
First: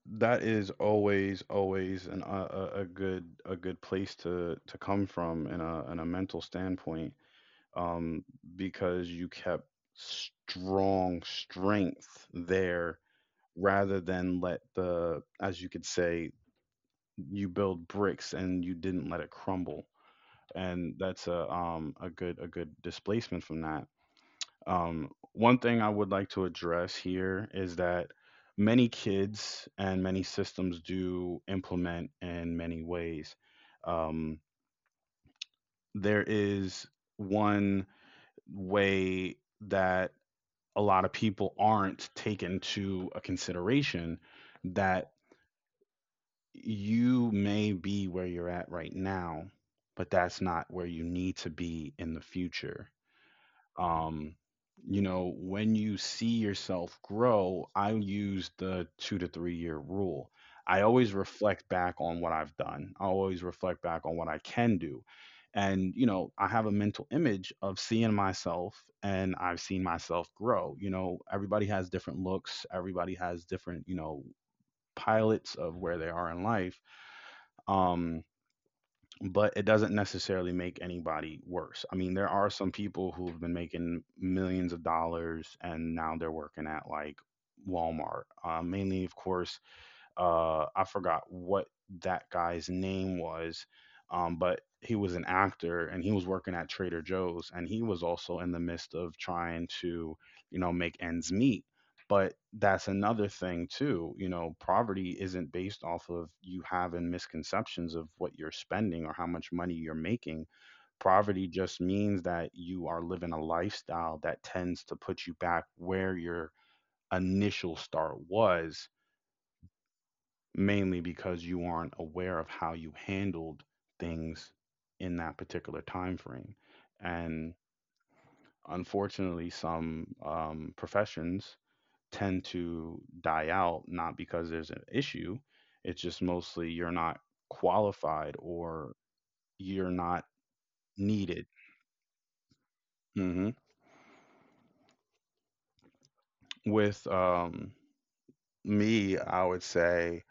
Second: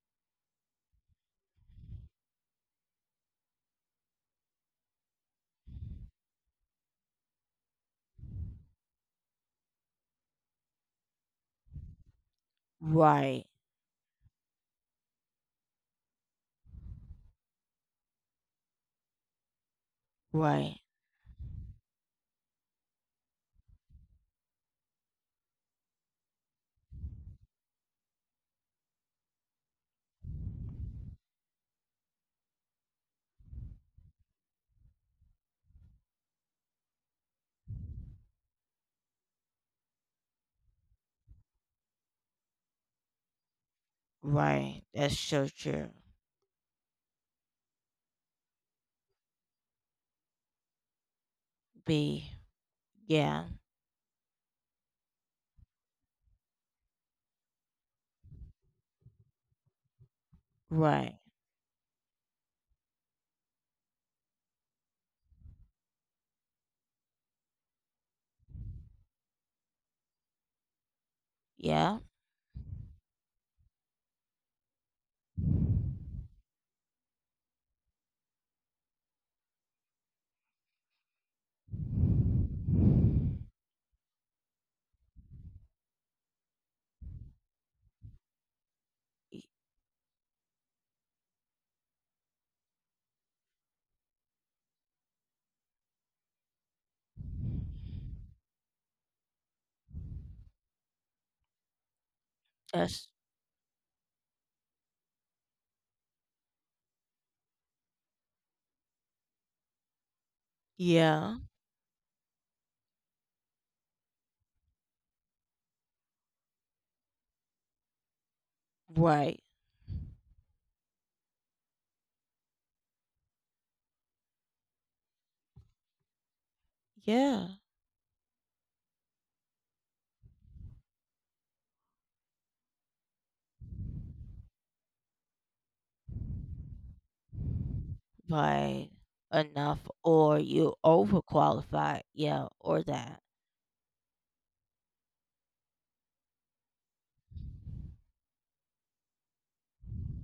[SPEAKER 1] that is always, always an, a, a a good, a good place to to come from in a in a mental standpoint. um, because you kept strong strength there,
[SPEAKER 2] Right.
[SPEAKER 1] rather than let the, as you could say, you build bricks and you didn't let it crumble.
[SPEAKER 2] Right.
[SPEAKER 1] And that's a um, a good a good displacement from that. Um, one thing I would like to address here is that many kids and many systems do implement in many ways. Um, there is one way that a lot of people aren't taken to a consideration,
[SPEAKER 2] Right.
[SPEAKER 1] that
[SPEAKER 2] That's so true.
[SPEAKER 1] you may be where you're at right now, but that's not where you need to be in the
[SPEAKER 2] B.
[SPEAKER 1] future.
[SPEAKER 2] Yeah.
[SPEAKER 1] um you know when you see yourself grow, I use the two to three year rule. I always
[SPEAKER 2] Right.
[SPEAKER 1] reflect back on what I've done, I always reflect back on what I can do, and you know I have a mental image of seeing myself, and I've seen myself grow. You know everybody has
[SPEAKER 2] Yeah.
[SPEAKER 1] different looks, everybody has different, you know pilots of where they are in life. Um but it doesn't necessarily make anybody worse. I mean, there are some people who've been making millions of dollars and now they're working at like Walmart, uh, mainly, of
[SPEAKER 2] y-
[SPEAKER 1] course, uh, I forgot what that guy's name was, um, but he was an actor and he was working at Trader Joe's, and he was also in the midst of trying to, you know, make ends meet. But that's
[SPEAKER 2] That's,
[SPEAKER 1] another thing too. You know, poverty isn't based off of you having misconceptions of what you're spending or how much money you're making.
[SPEAKER 2] yeah.
[SPEAKER 1] Poverty just means that you are living a lifestyle that tends to put you back where your initial start was,
[SPEAKER 2] Right.
[SPEAKER 1] mainly because you aren't aware of how you handled things in that particular time frame. And
[SPEAKER 2] Yeah.
[SPEAKER 1] unfortunately, some um, professions tend to die out, not because there's an issue, it's just mostly you're not qualified or
[SPEAKER 2] Right. Enough,
[SPEAKER 1] you're not
[SPEAKER 2] or you
[SPEAKER 1] needed.
[SPEAKER 2] overqualified. Yeah. Or that.
[SPEAKER 1] Hmm. With um, me, I would say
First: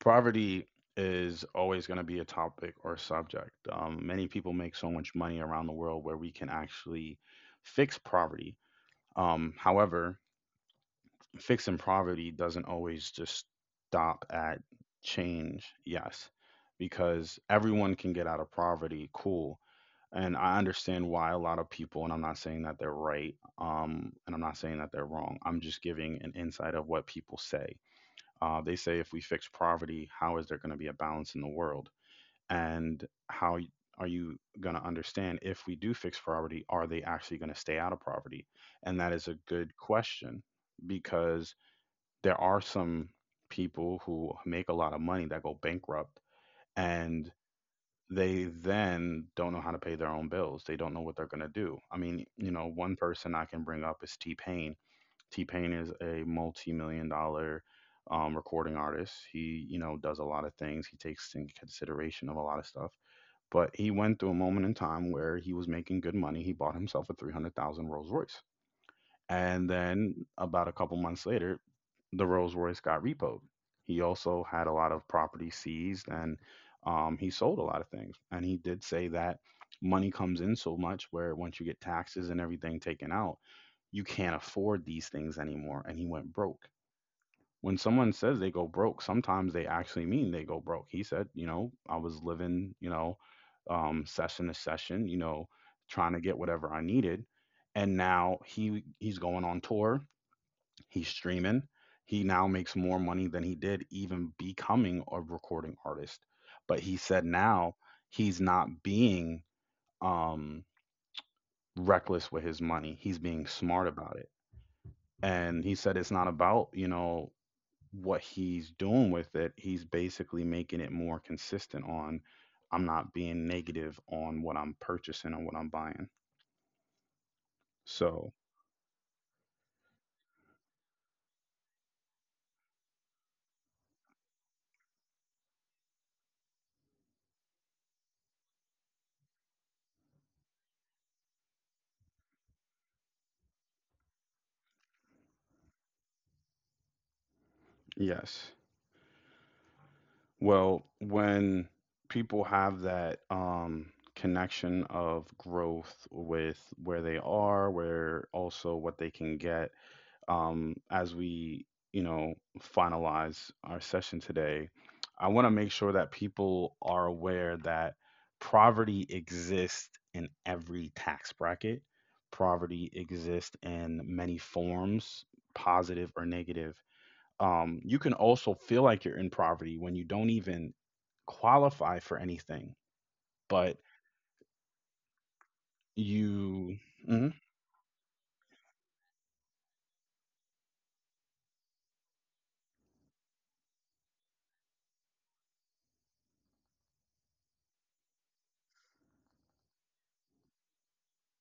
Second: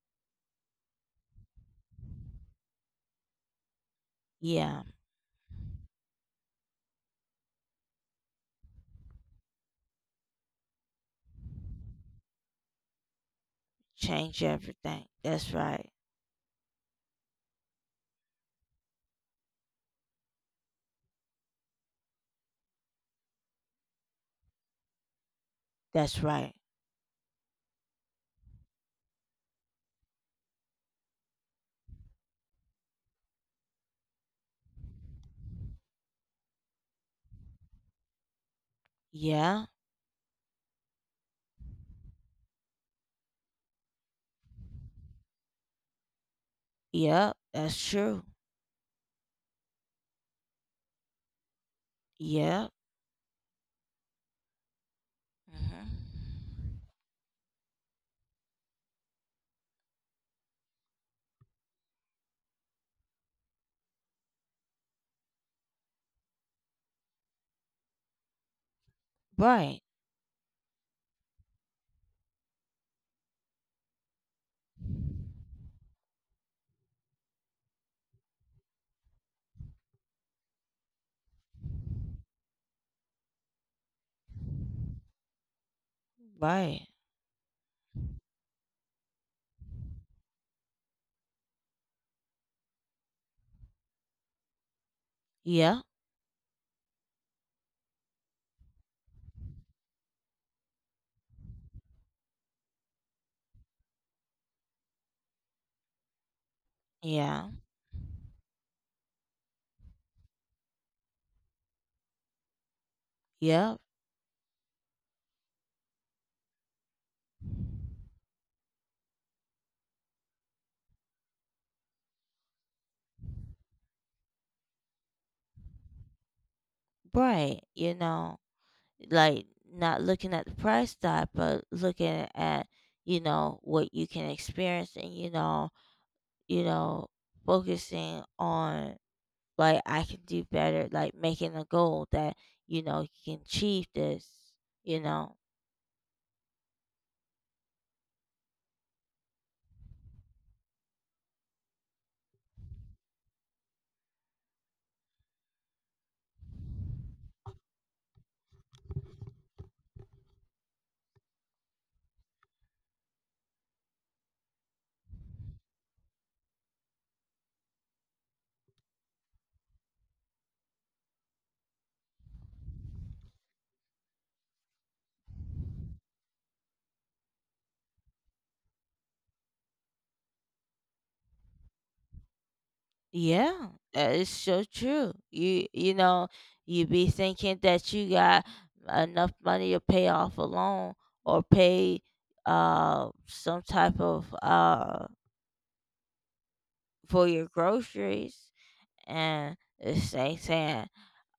[SPEAKER 1] poverty is always going to be a topic or subject. Um, many people make
[SPEAKER 2] Yeah.
[SPEAKER 1] so much money around the world where we can actually fix poverty. Um, however, fixing poverty doesn't always just stop
[SPEAKER 2] Change
[SPEAKER 1] at
[SPEAKER 2] everything. That's
[SPEAKER 1] change,
[SPEAKER 2] right.
[SPEAKER 1] yes, because everyone can get out of poverty, cool. And I understand why a lot of people, and I'm not saying that they're right, um, and I'm not saying that they're wrong. I'm just giving
[SPEAKER 2] That's
[SPEAKER 1] an
[SPEAKER 2] right.
[SPEAKER 1] insight of what people say. Uh, they say, if we fix poverty, how is there going to be a balance in the world? And how, y- are you going to understand, if we do fix poverty, are they actually going to stay out of poverty? And that is a
[SPEAKER 2] Yeah.
[SPEAKER 1] good question, because there are some people who make a lot of money that go bankrupt,
[SPEAKER 2] Yeah.
[SPEAKER 1] and
[SPEAKER 2] That's true.
[SPEAKER 1] they then don't know how to pay their own bills. They don't know what they're going to do. I mean, you
[SPEAKER 2] Yeah.
[SPEAKER 1] know, one person I can bring up is T Pain. T Pain
[SPEAKER 2] Hmm.
[SPEAKER 1] is a multi-million dollar um, recording artist. He, you know, does a lot of things. He takes in consideration of a lot of stuff. But he went through a moment in time where he was making good money. He bought himself a three hundred thousand Rolls Royce. And
[SPEAKER 2] Right.
[SPEAKER 1] then about a couple months later, the Rolls Royce got repoed. He also had a lot of property seized, and um, he sold a lot of things. And he did say that money comes in so much where, once you get taxes and everything taken out, you can't afford these things anymore. And he went broke.
[SPEAKER 2] Right.
[SPEAKER 1] When someone says they go broke, sometimes they actually mean they go broke. He said, you know, I was living, you know, um, session to session, you know,
[SPEAKER 2] Yeah.
[SPEAKER 1] trying to get whatever I needed, and now he he's going on tour. He's streaming. He now makes more money than he did even becoming a recording artist. But he said,
[SPEAKER 2] Yeah.
[SPEAKER 1] now he's not being um, reckless with his money. He's being
[SPEAKER 2] Yeah.
[SPEAKER 1] smart about it. And he said it's not about you know what he's doing with it, he's basically making it more consistent on, I'm not being negative on what I'm purchasing and what I'm buying.
[SPEAKER 2] Right. You
[SPEAKER 1] So,
[SPEAKER 2] know. Like, not looking at the price tag, but looking at, you know what you can experience, and, you know you know focusing on, like, I can do better, like making a goal that, you know you can achieve this, you know
[SPEAKER 1] yes. Well, when people have that um, connection of growth with where they are, where also what they can get, um, as we, you know, finalize our session today, I want to make sure that people are aware that poverty exists in every tax bracket. Poverty exists in many forms, positive or negative. Um, you can also feel like you're in poverty when you don't even qualify for anything,
[SPEAKER 2] yeah,
[SPEAKER 1] but
[SPEAKER 2] that is so true. You you know,
[SPEAKER 1] you.
[SPEAKER 2] you be
[SPEAKER 1] Mhm.
[SPEAKER 2] thinking that you got enough money to pay off a loan, or pay, uh some type of, uh for your groceries, and it's, say saying,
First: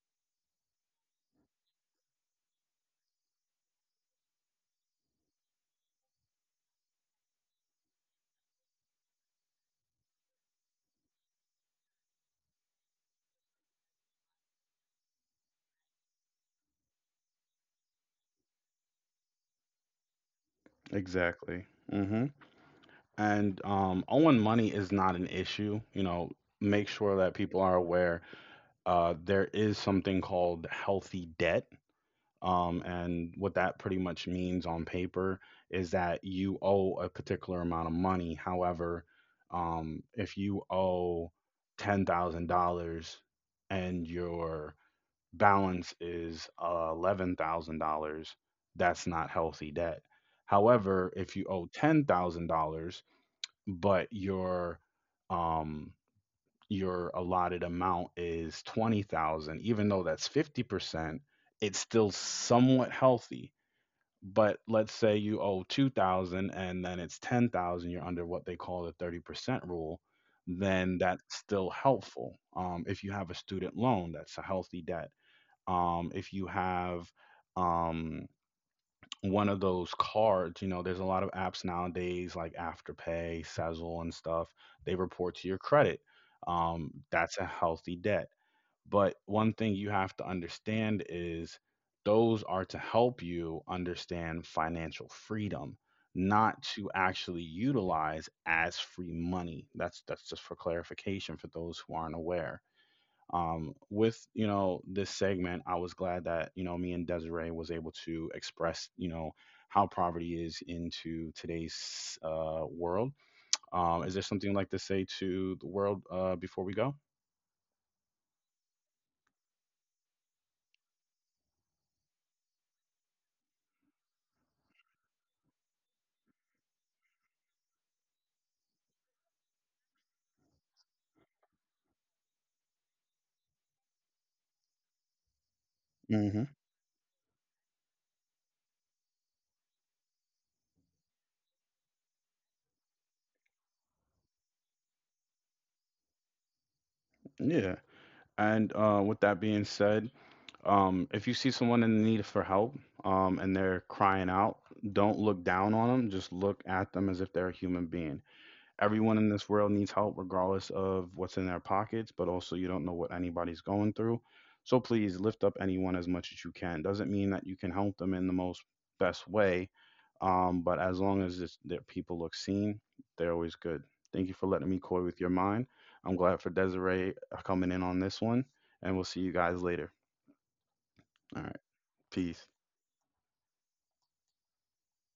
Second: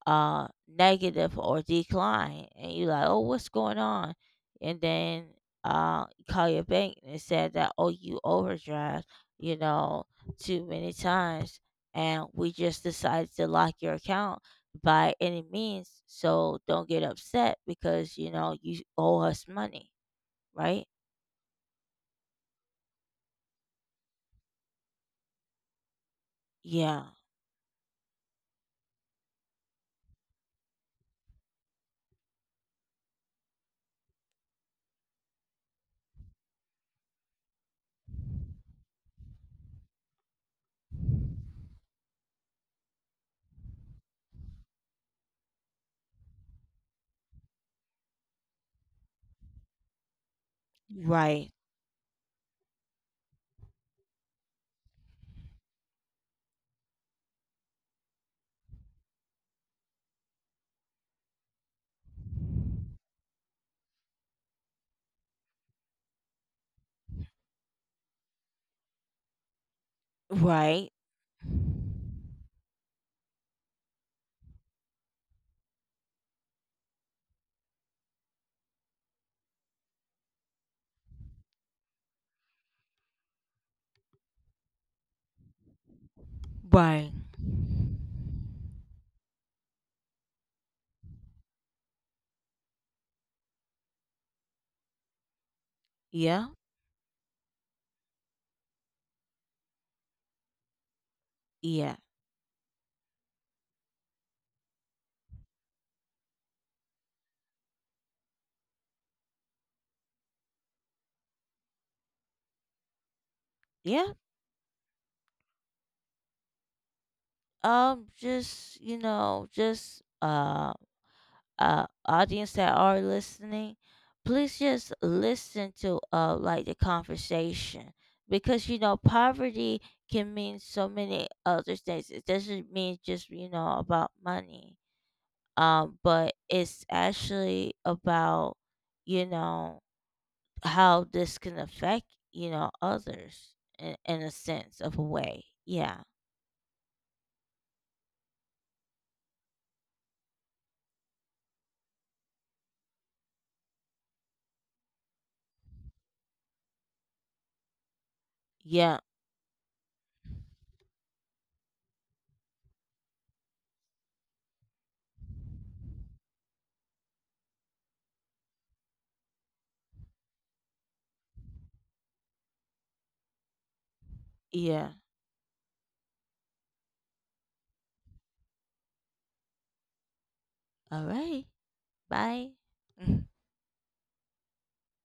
[SPEAKER 2] uh negative or decline, and you like, oh, what's going on? And then uh you call your bank, and it said that, oh, you overdraft, you know too many times, and we just decided to lock your account by any means, so don't get upset because you know you owe us money, right?
[SPEAKER 1] Exactly. Mm-hmm. And um, owing money is not an issue. You know, make
[SPEAKER 2] Yeah,
[SPEAKER 1] sure that people are aware, uh, there is something called healthy debt. Um, and what that pretty much means on paper is that you owe a particular amount of money. However, um, if you owe ten thousand dollars and your balance is eleven thousand dollars that's not healthy debt. However, if you
[SPEAKER 2] right,
[SPEAKER 1] owe ten thousand dollars but your um your allotted amount is twenty thousand, even though that's fifty percent, it's still somewhat healthy. But let's say you owe two thousand and then it's ten thousand, you're under what they call the thirty percent rule,
[SPEAKER 2] right,
[SPEAKER 1] then that's still helpful. Um if you have a student loan, that's a healthy debt. Um if you have um one of those cards. You know, there's a lot of apps nowadays like Afterpay, Sezzle, and stuff. They report to your credit. Um,
[SPEAKER 2] right,
[SPEAKER 1] that's a healthy debt. But one thing you have to understand is those are to help you understand financial freedom,
[SPEAKER 2] yeah,
[SPEAKER 1] not to actually utilize as free money. That's that's just for clarification for those who
[SPEAKER 2] yeah,
[SPEAKER 1] aren't aware. Um, with you know this segment, I was glad that you know me and Desiree was able to express, you know how poverty is into today's uh, world. Um, is
[SPEAKER 2] yeah.
[SPEAKER 1] there something you'd like to say to the world uh, before we go?
[SPEAKER 2] Um, just you know, just uh, uh, audience that are listening, please just listen to, uh, like, the conversation, because you know poverty can mean so many other things. It doesn't mean just you know about money. Um, but
[SPEAKER 1] Hmm.
[SPEAKER 2] it's actually about, you know how this can affect, you know others, in, in a sense of a way. Yeah,
[SPEAKER 1] Yeah. And uh, with that being said, um, if you see someone in need for help, um, and they're crying out, don't look down on them, just look at them as if they're a human being.
[SPEAKER 2] yeah,
[SPEAKER 1] Everyone in this world needs help, regardless of what's in their pockets. But also, you don't know what anybody's going through, so please lift up anyone as much as you can. Doesn't mean that you can help them in the most best way, um, but as long as it's, that people look seen, they're always good. Thank you for letting me
[SPEAKER 2] yeah.
[SPEAKER 1] coy with your mind. I'm glad for Desiree uh, coming in on this one, and we'll see you guys later.
[SPEAKER 2] All
[SPEAKER 1] All
[SPEAKER 2] right.
[SPEAKER 1] right. Peace.
[SPEAKER 2] Bye. *laughs*